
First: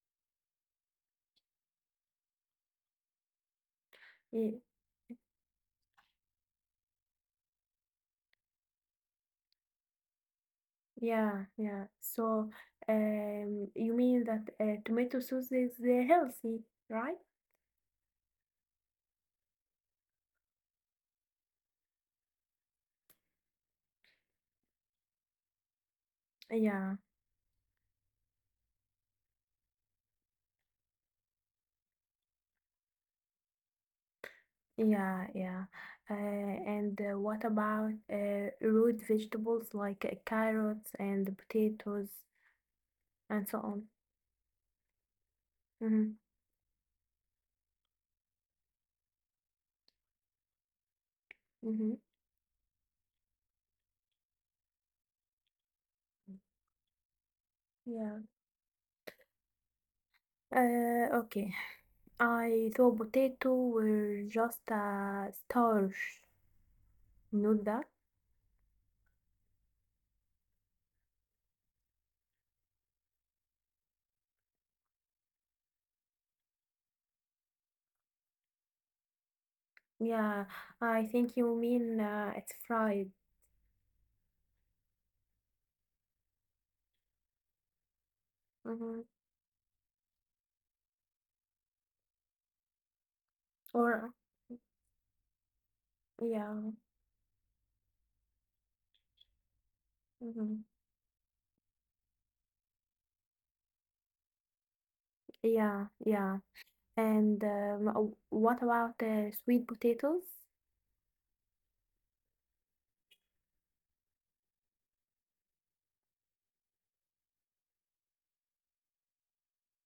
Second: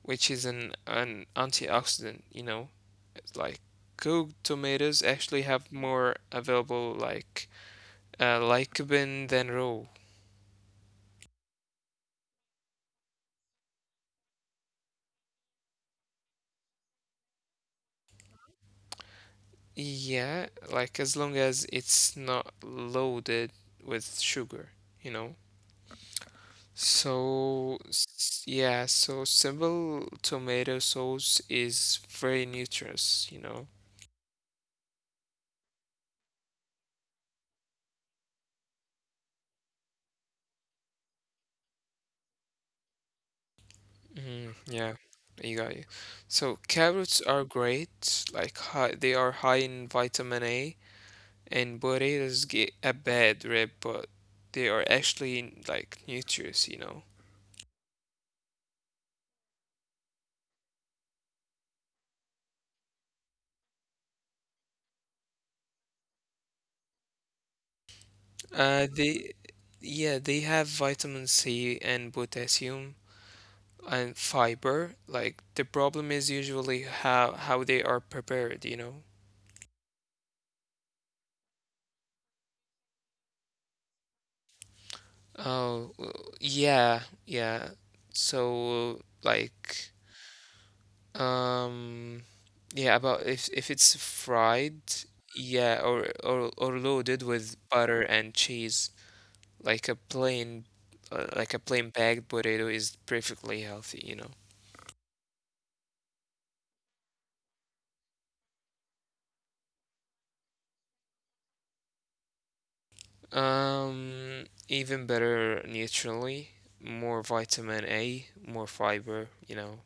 [SPEAKER 1] which is an an antioxidant, you know. It's like cooked
[SPEAKER 2] Ye-
[SPEAKER 1] tomatoes actually have more available like uh, lycopene than raw.
[SPEAKER 2] Yeah, yeah. So, um, you mean that uh, tomato sauce is uh, healthy, right?
[SPEAKER 1] Yeah, like as long as it's not loaded with sugar, you know.
[SPEAKER 2] Yeah,
[SPEAKER 1] So s- yeah, so simple tomato sauce is very nutritious, you know.
[SPEAKER 2] yeah, yeah. Uh, and uh, What about uh, root vegetables like uh, carrots and potatoes and so on?
[SPEAKER 1] Mm, yeah, you got you.
[SPEAKER 2] Mm-hmm.
[SPEAKER 1] So carrots are great, like high, they are high in vitamin A, and
[SPEAKER 2] Mm-hmm.
[SPEAKER 1] potatoes get a bad rep, but they are actually like nutritious, you know.
[SPEAKER 2] Yeah. Uh, okay. I thought potato were just a starch, not that.
[SPEAKER 1] Uh, they, yeah, they have vitamin C and potassium and fiber. Like the problem is usually how how they are prepared, you know.
[SPEAKER 2] Yeah, I think you mean uh, it's fried.
[SPEAKER 1] Oh, w- yeah, yeah. So
[SPEAKER 2] Mm-hmm.
[SPEAKER 1] like. Um, yeah, about if if it's
[SPEAKER 2] Or
[SPEAKER 1] fried, yeah, or or
[SPEAKER 2] yeah.
[SPEAKER 1] or loaded with butter and cheese, like a plain,
[SPEAKER 2] Mm-hmm.
[SPEAKER 1] uh, like a plain bagged potato is perfectly healthy, you know.
[SPEAKER 2] Yeah, yeah. And um, uh, what about uh, sweet potatoes?
[SPEAKER 1] Um, even better nutritionally, more vitamin A, more fiber, you know.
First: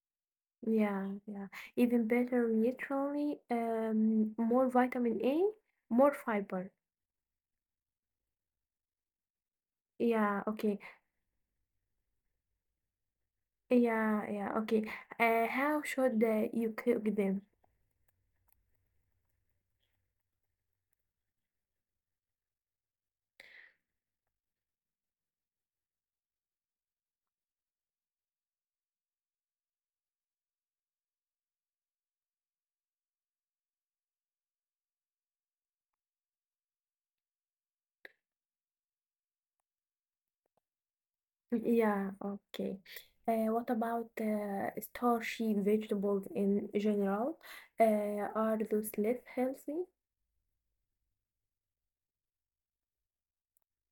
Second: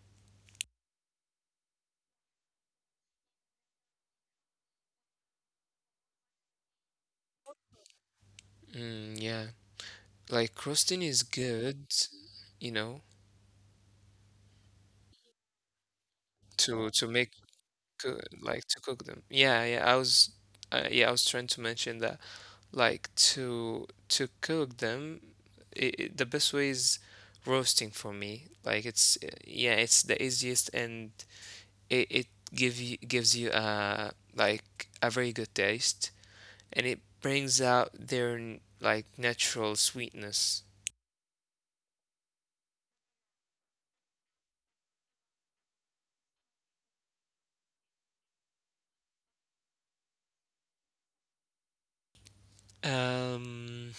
[SPEAKER 2] Yeah, yeah. Even better literally, um, more vitamin A, more fiber.
[SPEAKER 1] Mm, yeah,
[SPEAKER 2] Yeah,
[SPEAKER 1] like
[SPEAKER 2] okay.
[SPEAKER 1] crusting is good, you know,
[SPEAKER 2] Yeah, yeah, okay. Uh, how should uh, you
[SPEAKER 1] to to
[SPEAKER 2] cook
[SPEAKER 1] make
[SPEAKER 2] them?
[SPEAKER 1] coo- like to cook them. Yeah, yeah, I was, uh, yeah, I was trying to mention that. Like to to cook them, i i- the best way is roasting for me, like it's uh, yeah, it's the easiest and it, it give you gives you a like a very good taste, and it brings out their n- like natural sweetness.
[SPEAKER 2] Yeah, okay. Uh, what about uh, starchy vegetables in general? Uh, are those less healthy?
[SPEAKER 1] um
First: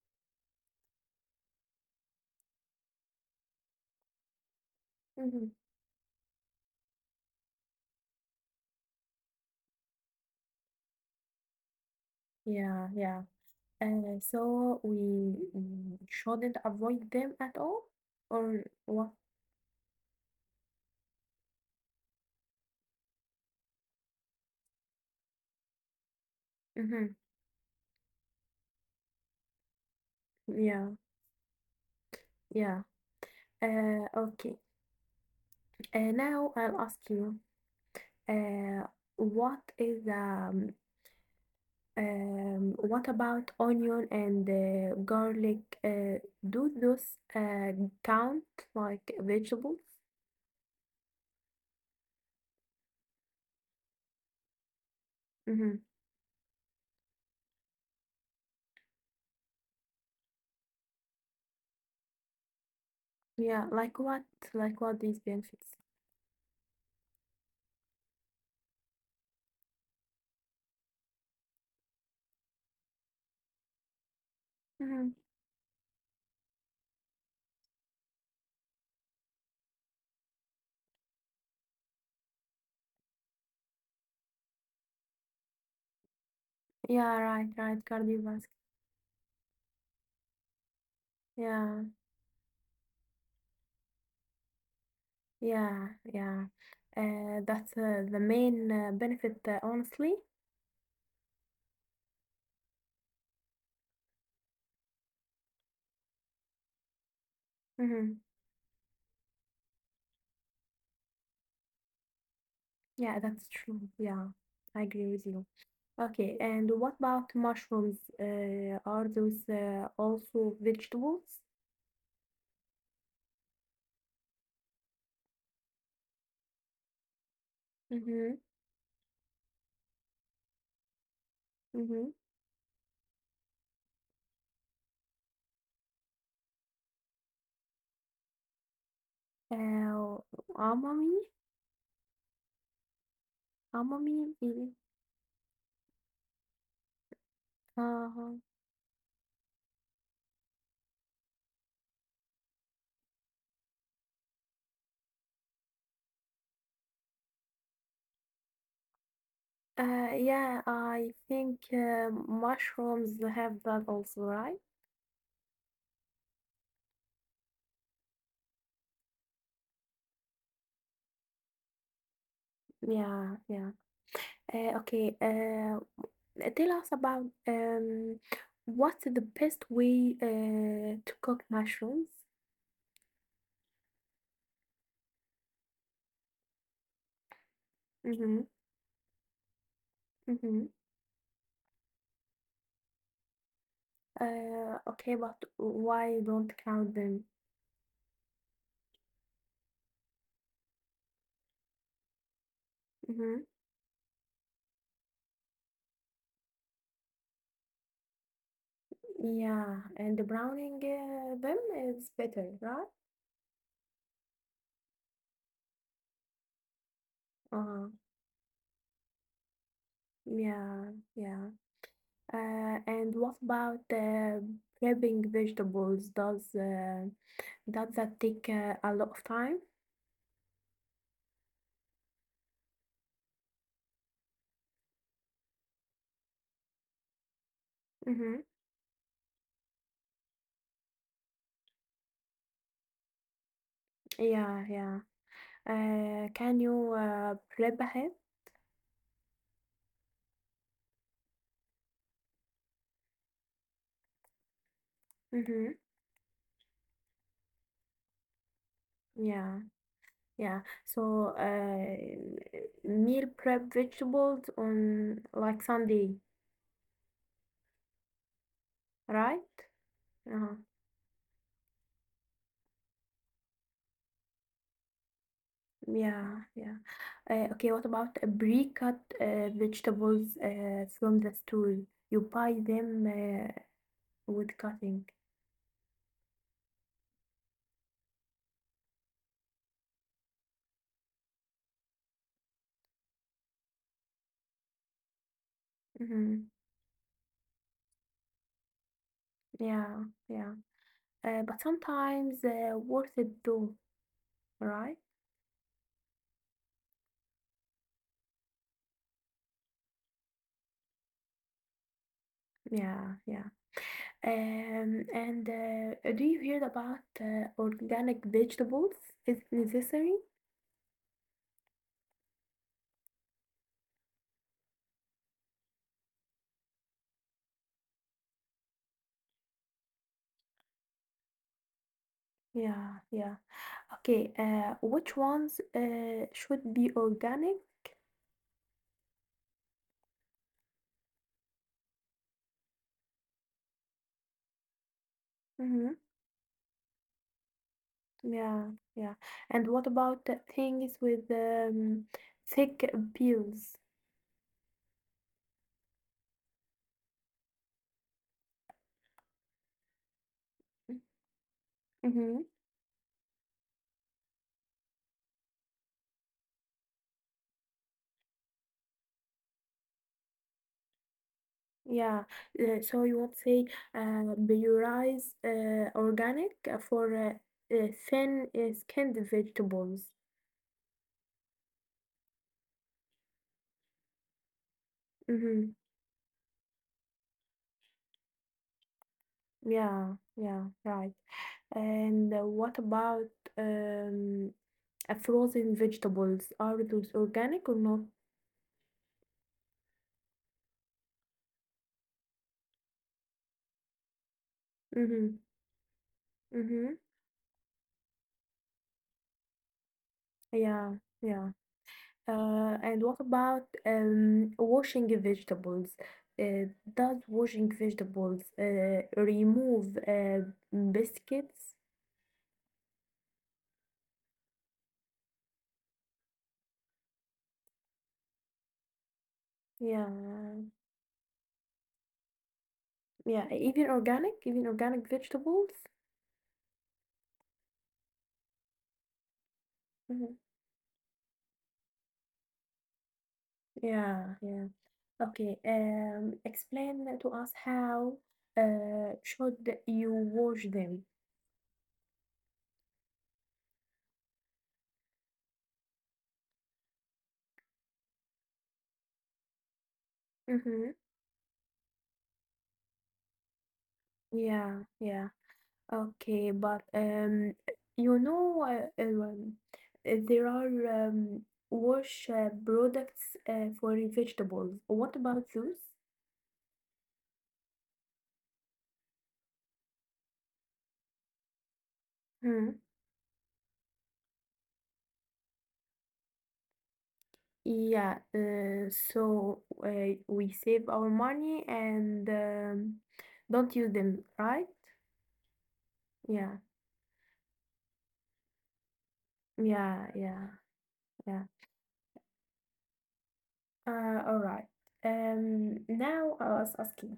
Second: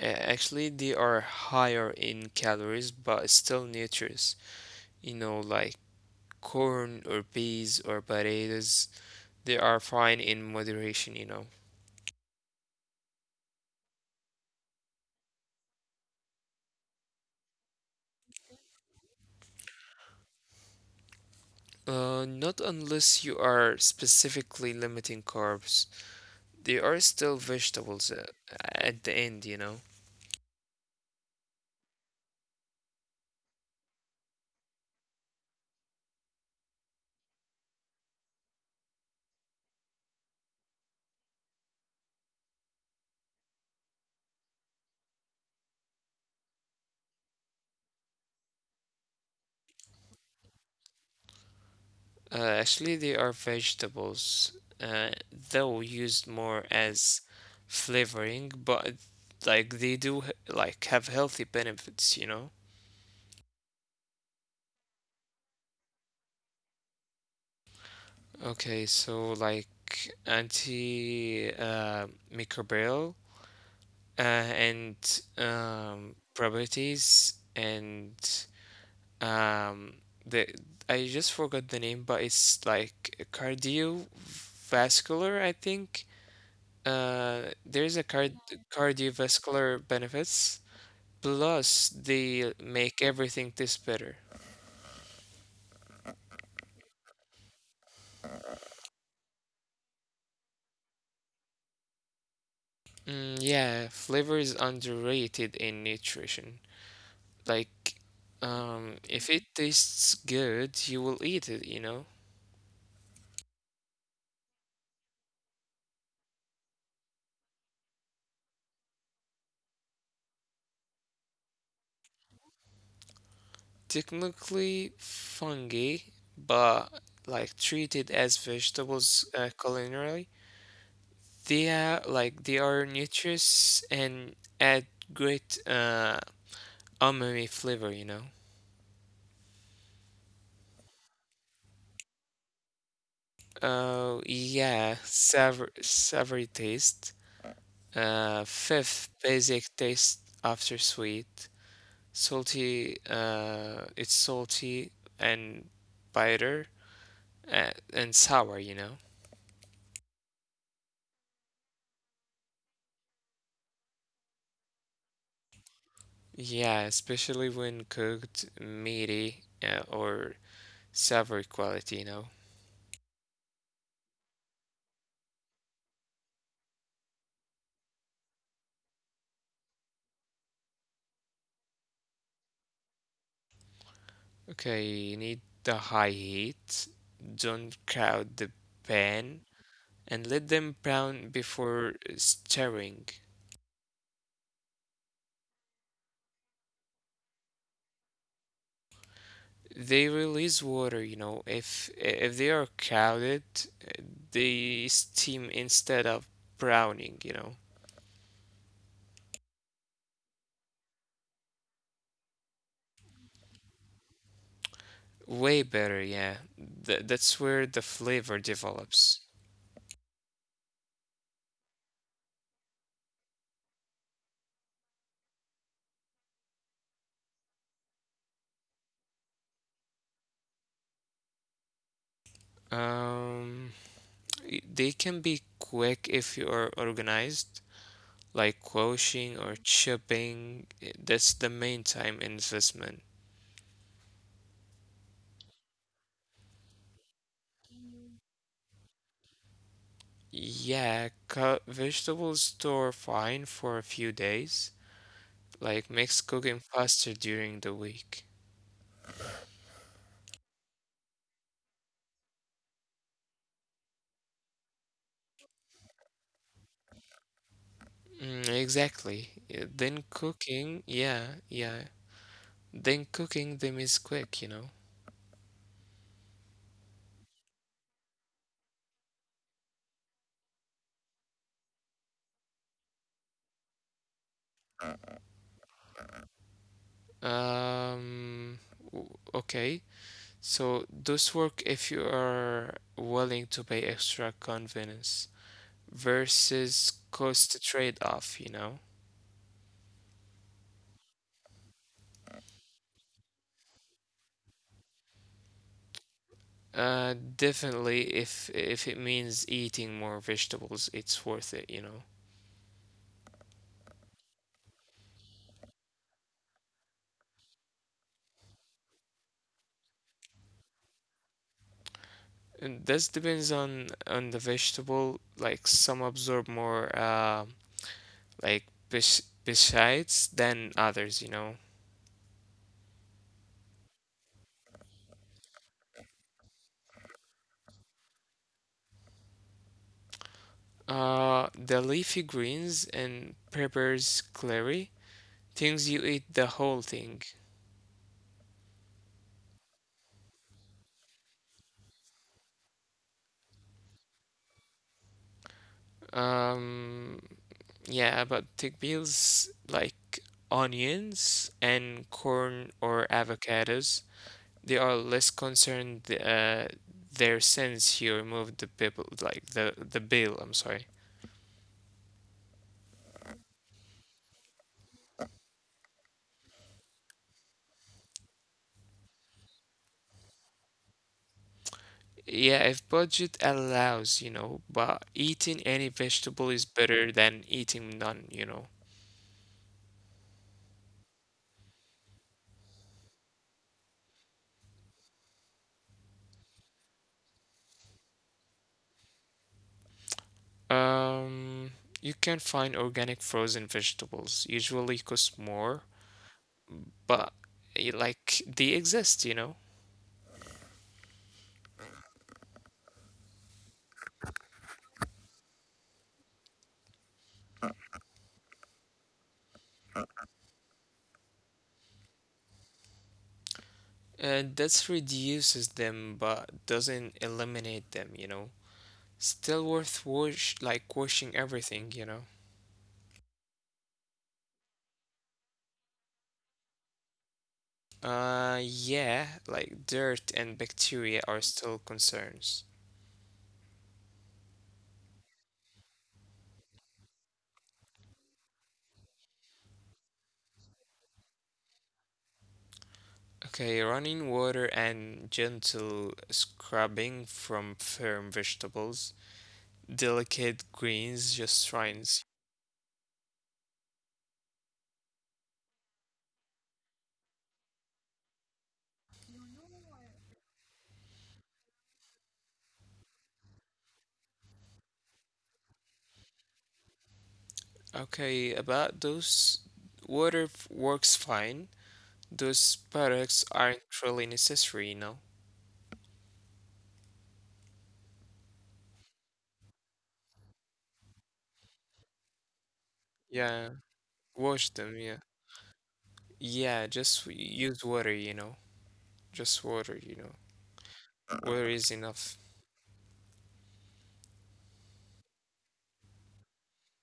[SPEAKER 1] a- Actually they are higher in calories but still nutritious, you know,
[SPEAKER 2] Hmm.
[SPEAKER 1] like corn or peas or potatoes. They are fine in moderation, you know.
[SPEAKER 2] Yeah, yeah. Uh, so we mm, shouldn't avoid them at all, or what?
[SPEAKER 1] Uh, not unless you are specifically limiting carbs. They are
[SPEAKER 2] Mm-hmm.
[SPEAKER 1] still vegetables uh, at the end, you know.
[SPEAKER 2] Yeah, yeah. Uh, okay. Uh, now I'll ask you, uh, what is um, um, what about onion and uh, garlic? Uh, do those uh, count like vegetables?
[SPEAKER 1] Uh, actually, they are vegetables, uh,
[SPEAKER 2] Mm-hmm.
[SPEAKER 1] though used more as flavoring, but like they do h- like have healthy benefits, you know.
[SPEAKER 2] Yeah, like what? Like what these benefits?
[SPEAKER 1] Okay, so like anti uh, microbial uh,
[SPEAKER 2] Mm-hmm.
[SPEAKER 1] and um, properties. And Um, the I just forgot the name, but it's like cardiovascular, I think.
[SPEAKER 2] Yeah, right,
[SPEAKER 1] Uh,
[SPEAKER 2] right.
[SPEAKER 1] there's a card
[SPEAKER 2] Cardiovascular.
[SPEAKER 1] cardiovascular benefits,
[SPEAKER 2] Yeah,
[SPEAKER 1] plus they make everything taste better.
[SPEAKER 2] yeah, yeah. Uh, that's uh, the main uh, benefit, uh, honestly.
[SPEAKER 1] Mm, yeah, flavor is underrated in nutrition.
[SPEAKER 2] Mm-hmm.
[SPEAKER 1] Like, um, if it tastes good, you will eat it, you know?
[SPEAKER 2] Yeah, that's true. Yeah, I agree with you. Okay, and what about mushrooms? Uh, are those uh, also vegetables?
[SPEAKER 1] Technically fungi, but like treated
[SPEAKER 2] Mm-hmm.
[SPEAKER 1] as vegetables uh, culinarily. They
[SPEAKER 2] Mm-hmm.
[SPEAKER 1] are like they are nutritious and add great uh umami flavor, you know.
[SPEAKER 2] Uh, Amami? Amami?
[SPEAKER 1] Oh
[SPEAKER 2] is-
[SPEAKER 1] yeah, savory, savory taste.
[SPEAKER 2] Uh-huh.
[SPEAKER 1] Uh, fifth basic taste after sweet. Salty. Uh, it's salty and bitter uh, and sour. You know.
[SPEAKER 2] Uh, yeah, I think uh, mushrooms have that also, right?
[SPEAKER 1] Yeah, especially when cooked, meaty uh, or savory quality. You know.
[SPEAKER 2] Yeah, yeah. Uh, okay, uh, tell us about um, what's the best way uh, to cook mushrooms?
[SPEAKER 1] Okay, you need the high heat. Don't
[SPEAKER 2] Mm-hmm.
[SPEAKER 1] crowd the pan
[SPEAKER 2] Mm-hmm.
[SPEAKER 1] and let them brown before stirring.
[SPEAKER 2] Uh, okay, but why don't count them?
[SPEAKER 1] They release water, you know. If if
[SPEAKER 2] Hmm.
[SPEAKER 1] they are crowded, uh, they steam instead of browning, you know.
[SPEAKER 2] Yeah, and the browning uh, them is better, right?
[SPEAKER 1] Way better, yeah. Th
[SPEAKER 2] Uh-huh.
[SPEAKER 1] That's where the flavor develops.
[SPEAKER 2] Yeah, yeah. Uh, and what about uh, prepping vegetables? Does uh, does that take uh, a lot of time?
[SPEAKER 1] Um, y- they can be quick if you are organized,
[SPEAKER 2] Mm-hmm.
[SPEAKER 1] like quashing or chipping. i- That's the main time investment.
[SPEAKER 2] Yeah, yeah. Uh, can you uh, prep ahead?
[SPEAKER 1] Yeah, cut vegetables store fine for a few days.
[SPEAKER 2] Mm-hmm.
[SPEAKER 1] Like makes cooking faster during the week.
[SPEAKER 2] Yeah, yeah. So uh, meal prep vegetables on like Sunday,
[SPEAKER 1] Mm, exactly.
[SPEAKER 2] right?
[SPEAKER 1] Yeah, then
[SPEAKER 2] Uh-huh.
[SPEAKER 1] cooking, yeah, yeah. Then cooking them is quick, you know.
[SPEAKER 2] Yeah, yeah. Uh, okay, what about pre-cut uh, vegetables uh, from the store? You buy them uh, with cutting.
[SPEAKER 1] Um, w- okay. So those work if you are willing to pay extra, convenience
[SPEAKER 2] hmm
[SPEAKER 1] versus cost trade-off, you know.
[SPEAKER 2] Yeah, yeah. Uh, but sometimes uh, worth it too, right?
[SPEAKER 1] Uh, definitely, if if it means eating more vegetables, it's worth it, you know.
[SPEAKER 2] Yeah, yeah. Um, and uh, do you hear about uh, organic vegetables? Is it necessary?
[SPEAKER 1] And this depends on on the vegetable. Like some absorb more uh like pes pesticides than others, you know.
[SPEAKER 2] Yeah, yeah. Okay, uh, which ones uh, should be organic?
[SPEAKER 1] Uh, the leafy greens and peppers, clary,
[SPEAKER 2] Mm-hmm.
[SPEAKER 1] things you eat the whole thing.
[SPEAKER 2] Yeah, yeah. And what about the things with um, thick pills?
[SPEAKER 1] Um, yeah, but take meals like onions and
[SPEAKER 2] Mm-hmm.
[SPEAKER 1] corn or avocados. They are less concerned, uh, their sins, he removed the people like the the bill, I'm sorry.
[SPEAKER 2] Yeah. Uh, so you would say uh, prioritize uh, organic uh, for uh, uh, thin uh, skinned vegetables.
[SPEAKER 1] Yeah, if budget allows, you know, but eating
[SPEAKER 2] Mm-hmm.
[SPEAKER 1] any vegetable is better than eating none, you know.
[SPEAKER 2] Yeah, yeah, right. And uh, what about um, uh, frozen vegetables? Are those organic or not?
[SPEAKER 1] um you can find organic frozen vegetables, usually cost
[SPEAKER 2] Mm-hmm.
[SPEAKER 1] more,
[SPEAKER 2] Mm-hmm.
[SPEAKER 1] but eh, like they exist, you know.
[SPEAKER 2] Yeah, yeah. Uh, and what about um, washing vegetables? Uh, does washing vegetables uh, remove uh, biscuits?
[SPEAKER 1] And that reduces them but doesn't eliminate them, you know. Still
[SPEAKER 2] Yeah,
[SPEAKER 1] worth wash like washing everything, you know.
[SPEAKER 2] yeah, even organic, even organic vegetables?
[SPEAKER 1] Uh, yeah, like
[SPEAKER 2] Mhm.
[SPEAKER 1] dirt and bacteria are still concerns.
[SPEAKER 2] Yeah, yeah. Okay, um, explain to us how uh, should you wash them?
[SPEAKER 1] Okay, running water and gentle scrubbing from firm vegetables, delicate
[SPEAKER 2] Mm-hmm.
[SPEAKER 1] greens, just rinse.
[SPEAKER 2] Yeah, yeah. Okay, but um, you know, uh, um, there are um, wash uh, products uh, for vegetables. What about those?
[SPEAKER 1] Okay, about those, water f- works fine.
[SPEAKER 2] Hmm.
[SPEAKER 1] Those products aren't really necessary, you know?
[SPEAKER 2] Yeah, uh, so uh, we save our money and um, don't
[SPEAKER 1] Yeah,
[SPEAKER 2] use them, right?
[SPEAKER 1] wash them, yeah.
[SPEAKER 2] Yeah,
[SPEAKER 1] Yeah, just w- use water, you know? Just
[SPEAKER 2] yeah,
[SPEAKER 1] water, you
[SPEAKER 2] yeah,
[SPEAKER 1] know?
[SPEAKER 2] yeah.
[SPEAKER 1] Water is enough.
[SPEAKER 2] Uh, all right. Um, now I was asking.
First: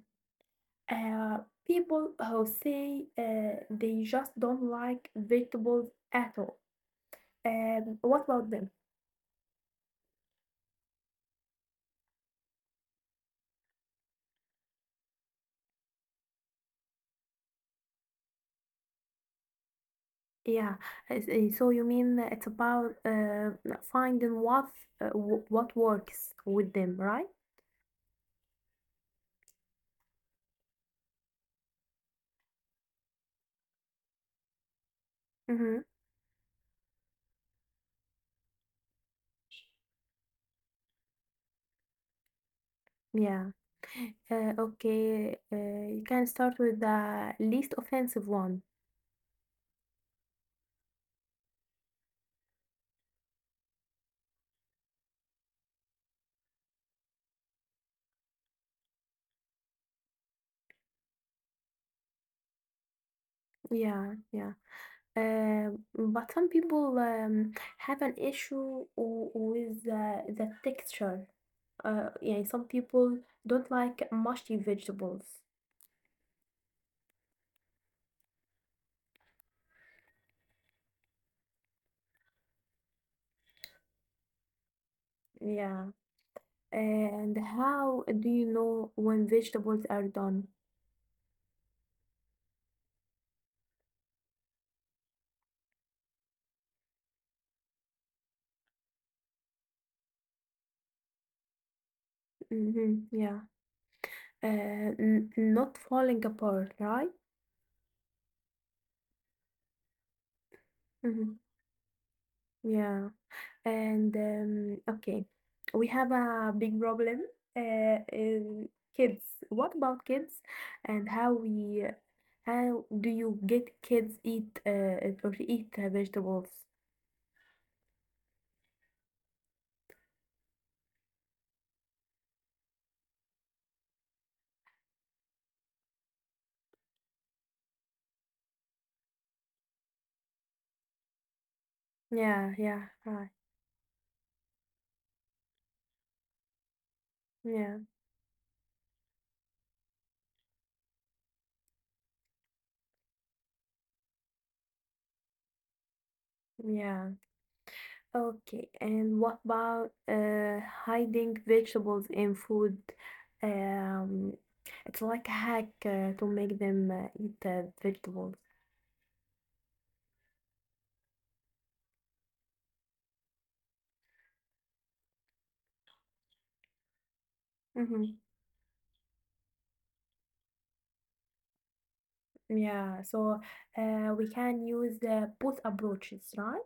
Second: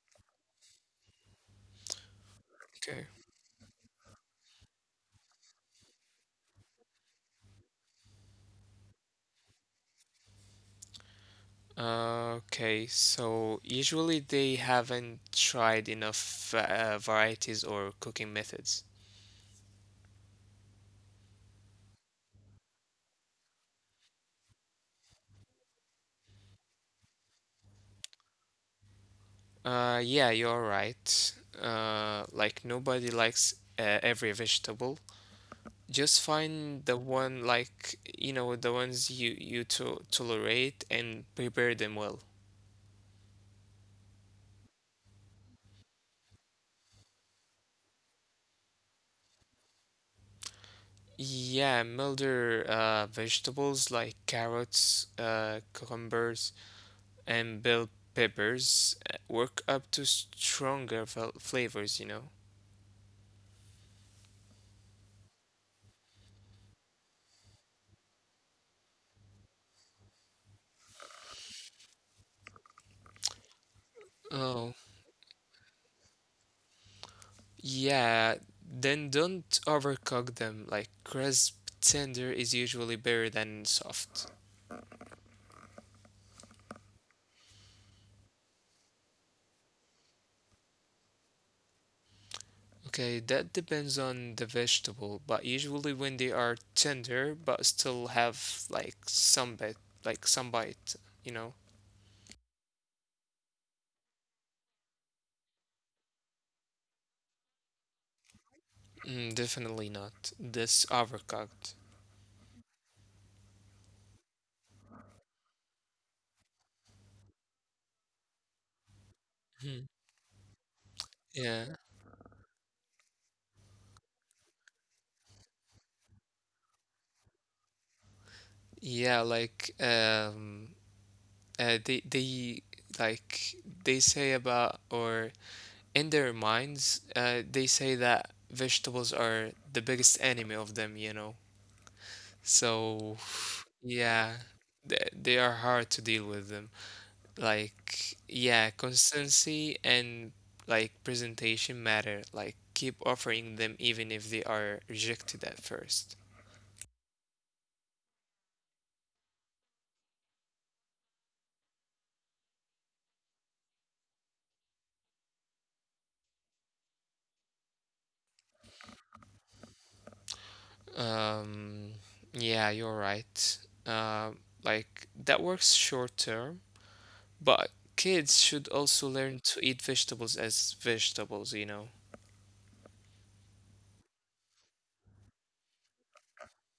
[SPEAKER 2] Uh, People who say
[SPEAKER 1] Okay.
[SPEAKER 2] uh, they just don't like vegetables at all. Um, what about them?
[SPEAKER 1] Okay, so usually they haven't tried enough uh, varieties or cooking methods.
[SPEAKER 2] Yeah, I see. So you mean it's about uh, finding what uh, w- what works with them, right?
[SPEAKER 1] Uh, yeah, you're right. Uh, like nobody likes uh, every vegetable.
[SPEAKER 2] Mm-hmm.
[SPEAKER 1] Just find the one, like you know the ones you you to tolerate and prepare them well.
[SPEAKER 2] Yeah. Uh, okay, uh, you can start with the least offensive one.
[SPEAKER 1] Yeah, milder uh, vegetables like carrots, uh, cucumbers, and bell peppers uh, work up to stronger fel- flavors, you know.
[SPEAKER 2] Yeah, yeah. Um, but some people um, have an issue w- with uh, the texture. Uh, yeah, some people don't like
[SPEAKER 1] Oh,
[SPEAKER 2] mushy vegetables.
[SPEAKER 1] yeah, then don't overcook them. Like crisp tender is usually better than soft.
[SPEAKER 2] Yeah. And how do you know when vegetables are done?
[SPEAKER 1] Okay, that depends on the vegetable, but usually when they are tender but still have like some bit, like some bite, you know.
[SPEAKER 2] Hmm yeah. Uh, n not falling apart, right?
[SPEAKER 1] Mm, definitely not. This
[SPEAKER 2] hmm
[SPEAKER 1] overcooked.
[SPEAKER 2] Yeah. And um, okay, we have a big problem. Uh, is kids. What
[SPEAKER 1] Hmm.
[SPEAKER 2] about kids? And how
[SPEAKER 1] Yeah.
[SPEAKER 2] we, how do you get kids eat uh, or eat uh, vegetables?
[SPEAKER 1] Yeah, like um uh, they they like they say about, or in their minds uh, they say that vegetables are the biggest enemy of them, you know.
[SPEAKER 2] Yeah, yeah,
[SPEAKER 1] So
[SPEAKER 2] right.
[SPEAKER 1] yeah, they, they are hard to deal with them,
[SPEAKER 2] Yeah.
[SPEAKER 1] like yeah, consistency and like presentation matter, like keep offering them even if they are rejected at first.
[SPEAKER 2] Yeah. Okay. And what about uh, hiding vegetables in food? Um, it's like a hack uh, to make them uh, eat uh, vegetables.
[SPEAKER 1] um yeah, you're right, uh, like that works short term. But
[SPEAKER 2] hmm
[SPEAKER 1] kids should also learn to eat vegetables as vegetables, you know.
[SPEAKER 2] Yeah. So uh, we can use uh, both approaches, right?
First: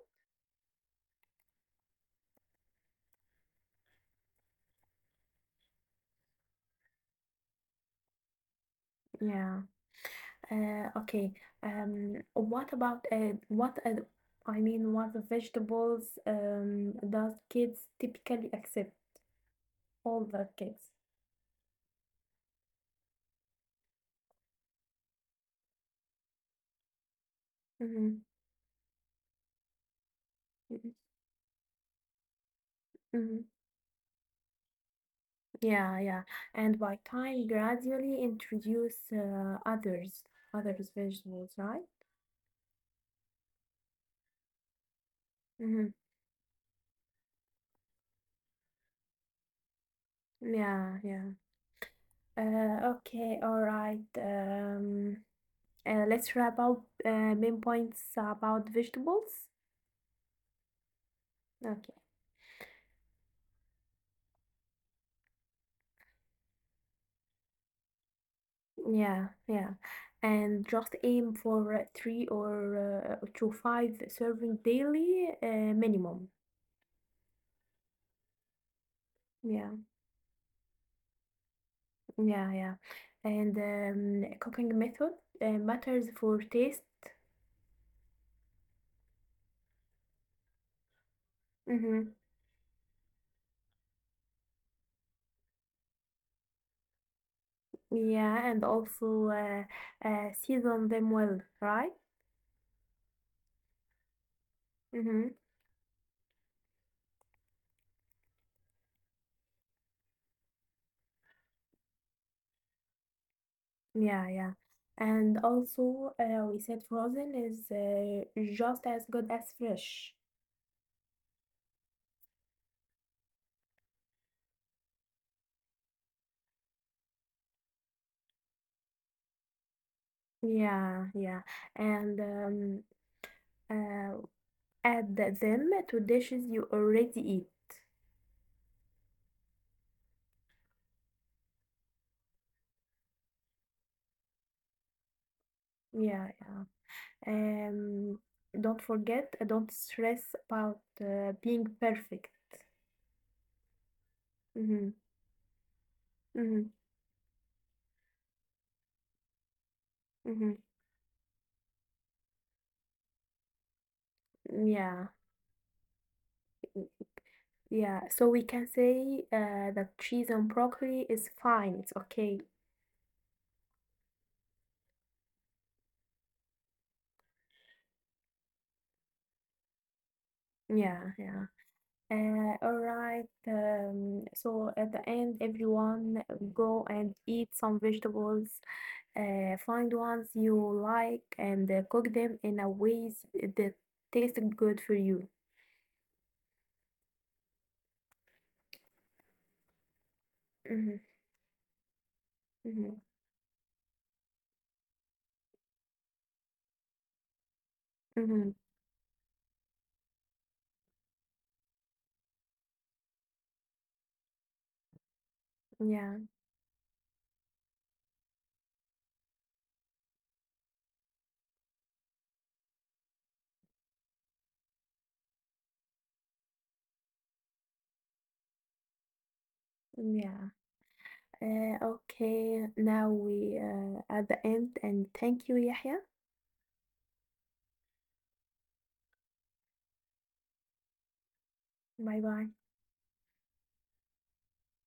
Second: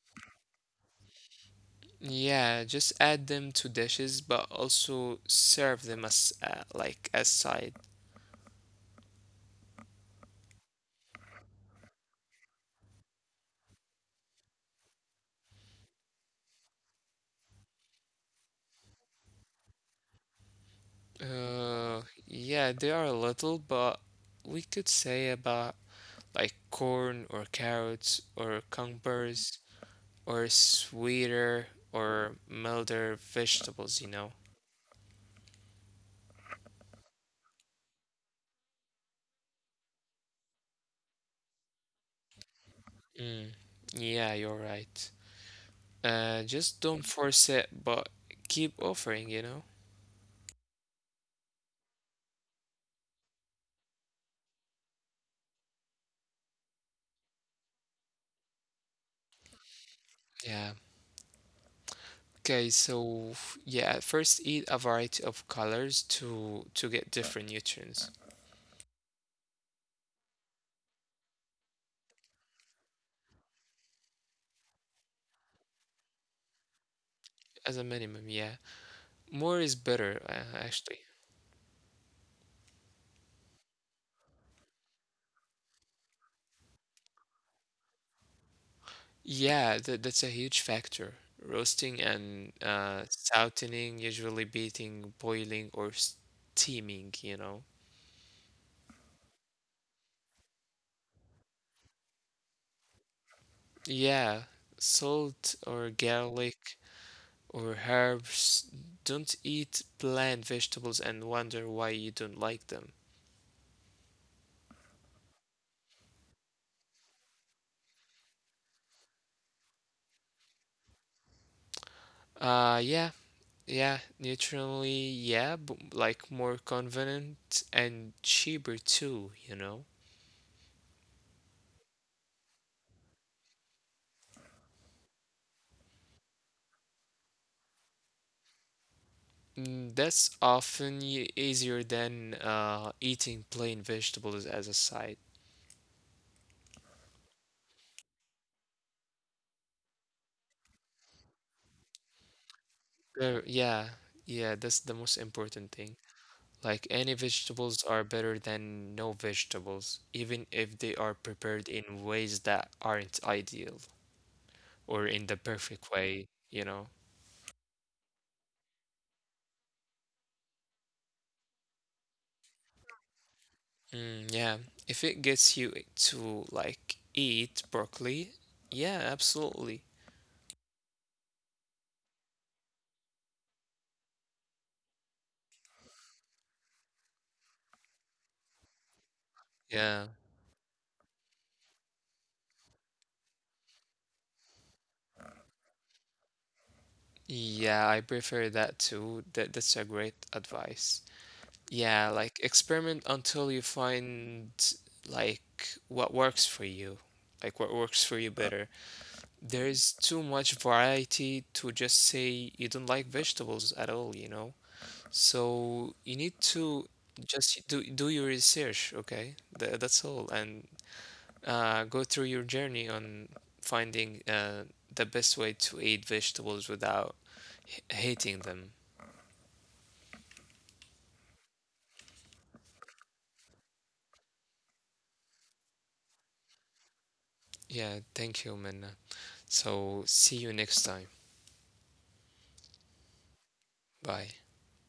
[SPEAKER 1] Yeah, just add them to dishes, but also serve them as uh, like as side.
[SPEAKER 2] Yeah. Uh, okay. Um, what about uh, what uh, I mean, what the vegetables um, does kids typically accept? All the kids.
[SPEAKER 1] Uh, yeah, they are little, but we could say about like corn or carrots
[SPEAKER 2] Mm-hmm.
[SPEAKER 1] or cucumbers or sweeter or milder vegetables, you know.
[SPEAKER 2] Yeah, yeah. And by time, gradually introduce uh, others, others vegetables, right?
[SPEAKER 1] Mm, yeah, you're right.
[SPEAKER 2] Mm-hmm.
[SPEAKER 1] Uh, just don't force it, but keep offering, you know.
[SPEAKER 2] Yeah, yeah. Uh, okay, all right. Um, uh, let's wrap up uh, main points about vegetables.
[SPEAKER 1] Yeah.
[SPEAKER 2] Okay.
[SPEAKER 1] Okay, so yeah, first eat a variety of colors to to get uh, different nutrients
[SPEAKER 2] Yeah, yeah. And just aim for uh, three or uh, to five serving daily uh, minimum.
[SPEAKER 1] as a minimum, yeah. More is
[SPEAKER 2] Yeah,
[SPEAKER 1] better, uh, actually.
[SPEAKER 2] yeah, yeah. And um, cooking method uh, matters for taste.
[SPEAKER 1] Yeah, that that's a huge factor. Roasting
[SPEAKER 2] Mm-hmm.
[SPEAKER 1] and uh sauteing, usually beating, boiling or steaming, you know.
[SPEAKER 2] Yeah, and also uh, uh, season them well, right?
[SPEAKER 1] Yeah,
[SPEAKER 2] Mm-hmm.
[SPEAKER 1] salt or garlic or herbs. Don't eat bland vegetables and wonder why you don't like them.
[SPEAKER 2] Yeah, yeah. And also, uh, we said frozen is uh, just as good as fresh.
[SPEAKER 1] Uh yeah. Yeah, neutrally, yeah, but like more convenient and cheaper too, you know?
[SPEAKER 2] Yeah, yeah. And um, uh, add them to dishes you already eat.
[SPEAKER 1] Mm, that's often e- easier than uh, eating plain vegetables as a side.
[SPEAKER 2] Yeah, yeah. Um, don't forget, uh, don't stress about uh, being perfect.
[SPEAKER 1] Uh, yeah, yeah, that's the
[SPEAKER 2] Mm-hmm.
[SPEAKER 1] most important thing.
[SPEAKER 2] Mm-hmm.
[SPEAKER 1] Like any vegetables are better than no vegetables, even
[SPEAKER 2] Mm-hmm.
[SPEAKER 1] if they are prepared in ways that aren't ideal or in
[SPEAKER 2] Yeah.
[SPEAKER 1] the perfect way, you know?
[SPEAKER 2] Yeah, so we can say uh, that cheese and broccoli is fine. It's okay.
[SPEAKER 1] Mm, yeah, if it gets you to like eat broccoli, yeah, absolutely.
[SPEAKER 2] Yeah, yeah. Uh, all right. Um, so at the end, everyone uh, go and eat some vegetables. Uh, find
[SPEAKER 1] Yeah.
[SPEAKER 2] ones you like and uh, cook them in a ways that taste good for you.
[SPEAKER 1] Yeah, I prefer that too. That that's a great
[SPEAKER 2] Mm-hmm,
[SPEAKER 1] advice. Yeah, like
[SPEAKER 2] mm-hmm,
[SPEAKER 1] experiment until you find like what works for you, like what works
[SPEAKER 2] mm-hmm.
[SPEAKER 1] for you Uh, better. There is too much variety to just say you don't like vegetables at all, you know?
[SPEAKER 2] Yeah,
[SPEAKER 1] So you need to just do do your research, okay? Th That's all. And uh, go through your journey on finding uh, the best way to eat vegetables without h- hating them.
[SPEAKER 2] yeah. Uh, okay. Now we uh, at the end and thank you, Yahya.
[SPEAKER 1] Yeah, thank you, Minna. So, see you next time.
[SPEAKER 2] Bye bye.
[SPEAKER 1] Bye.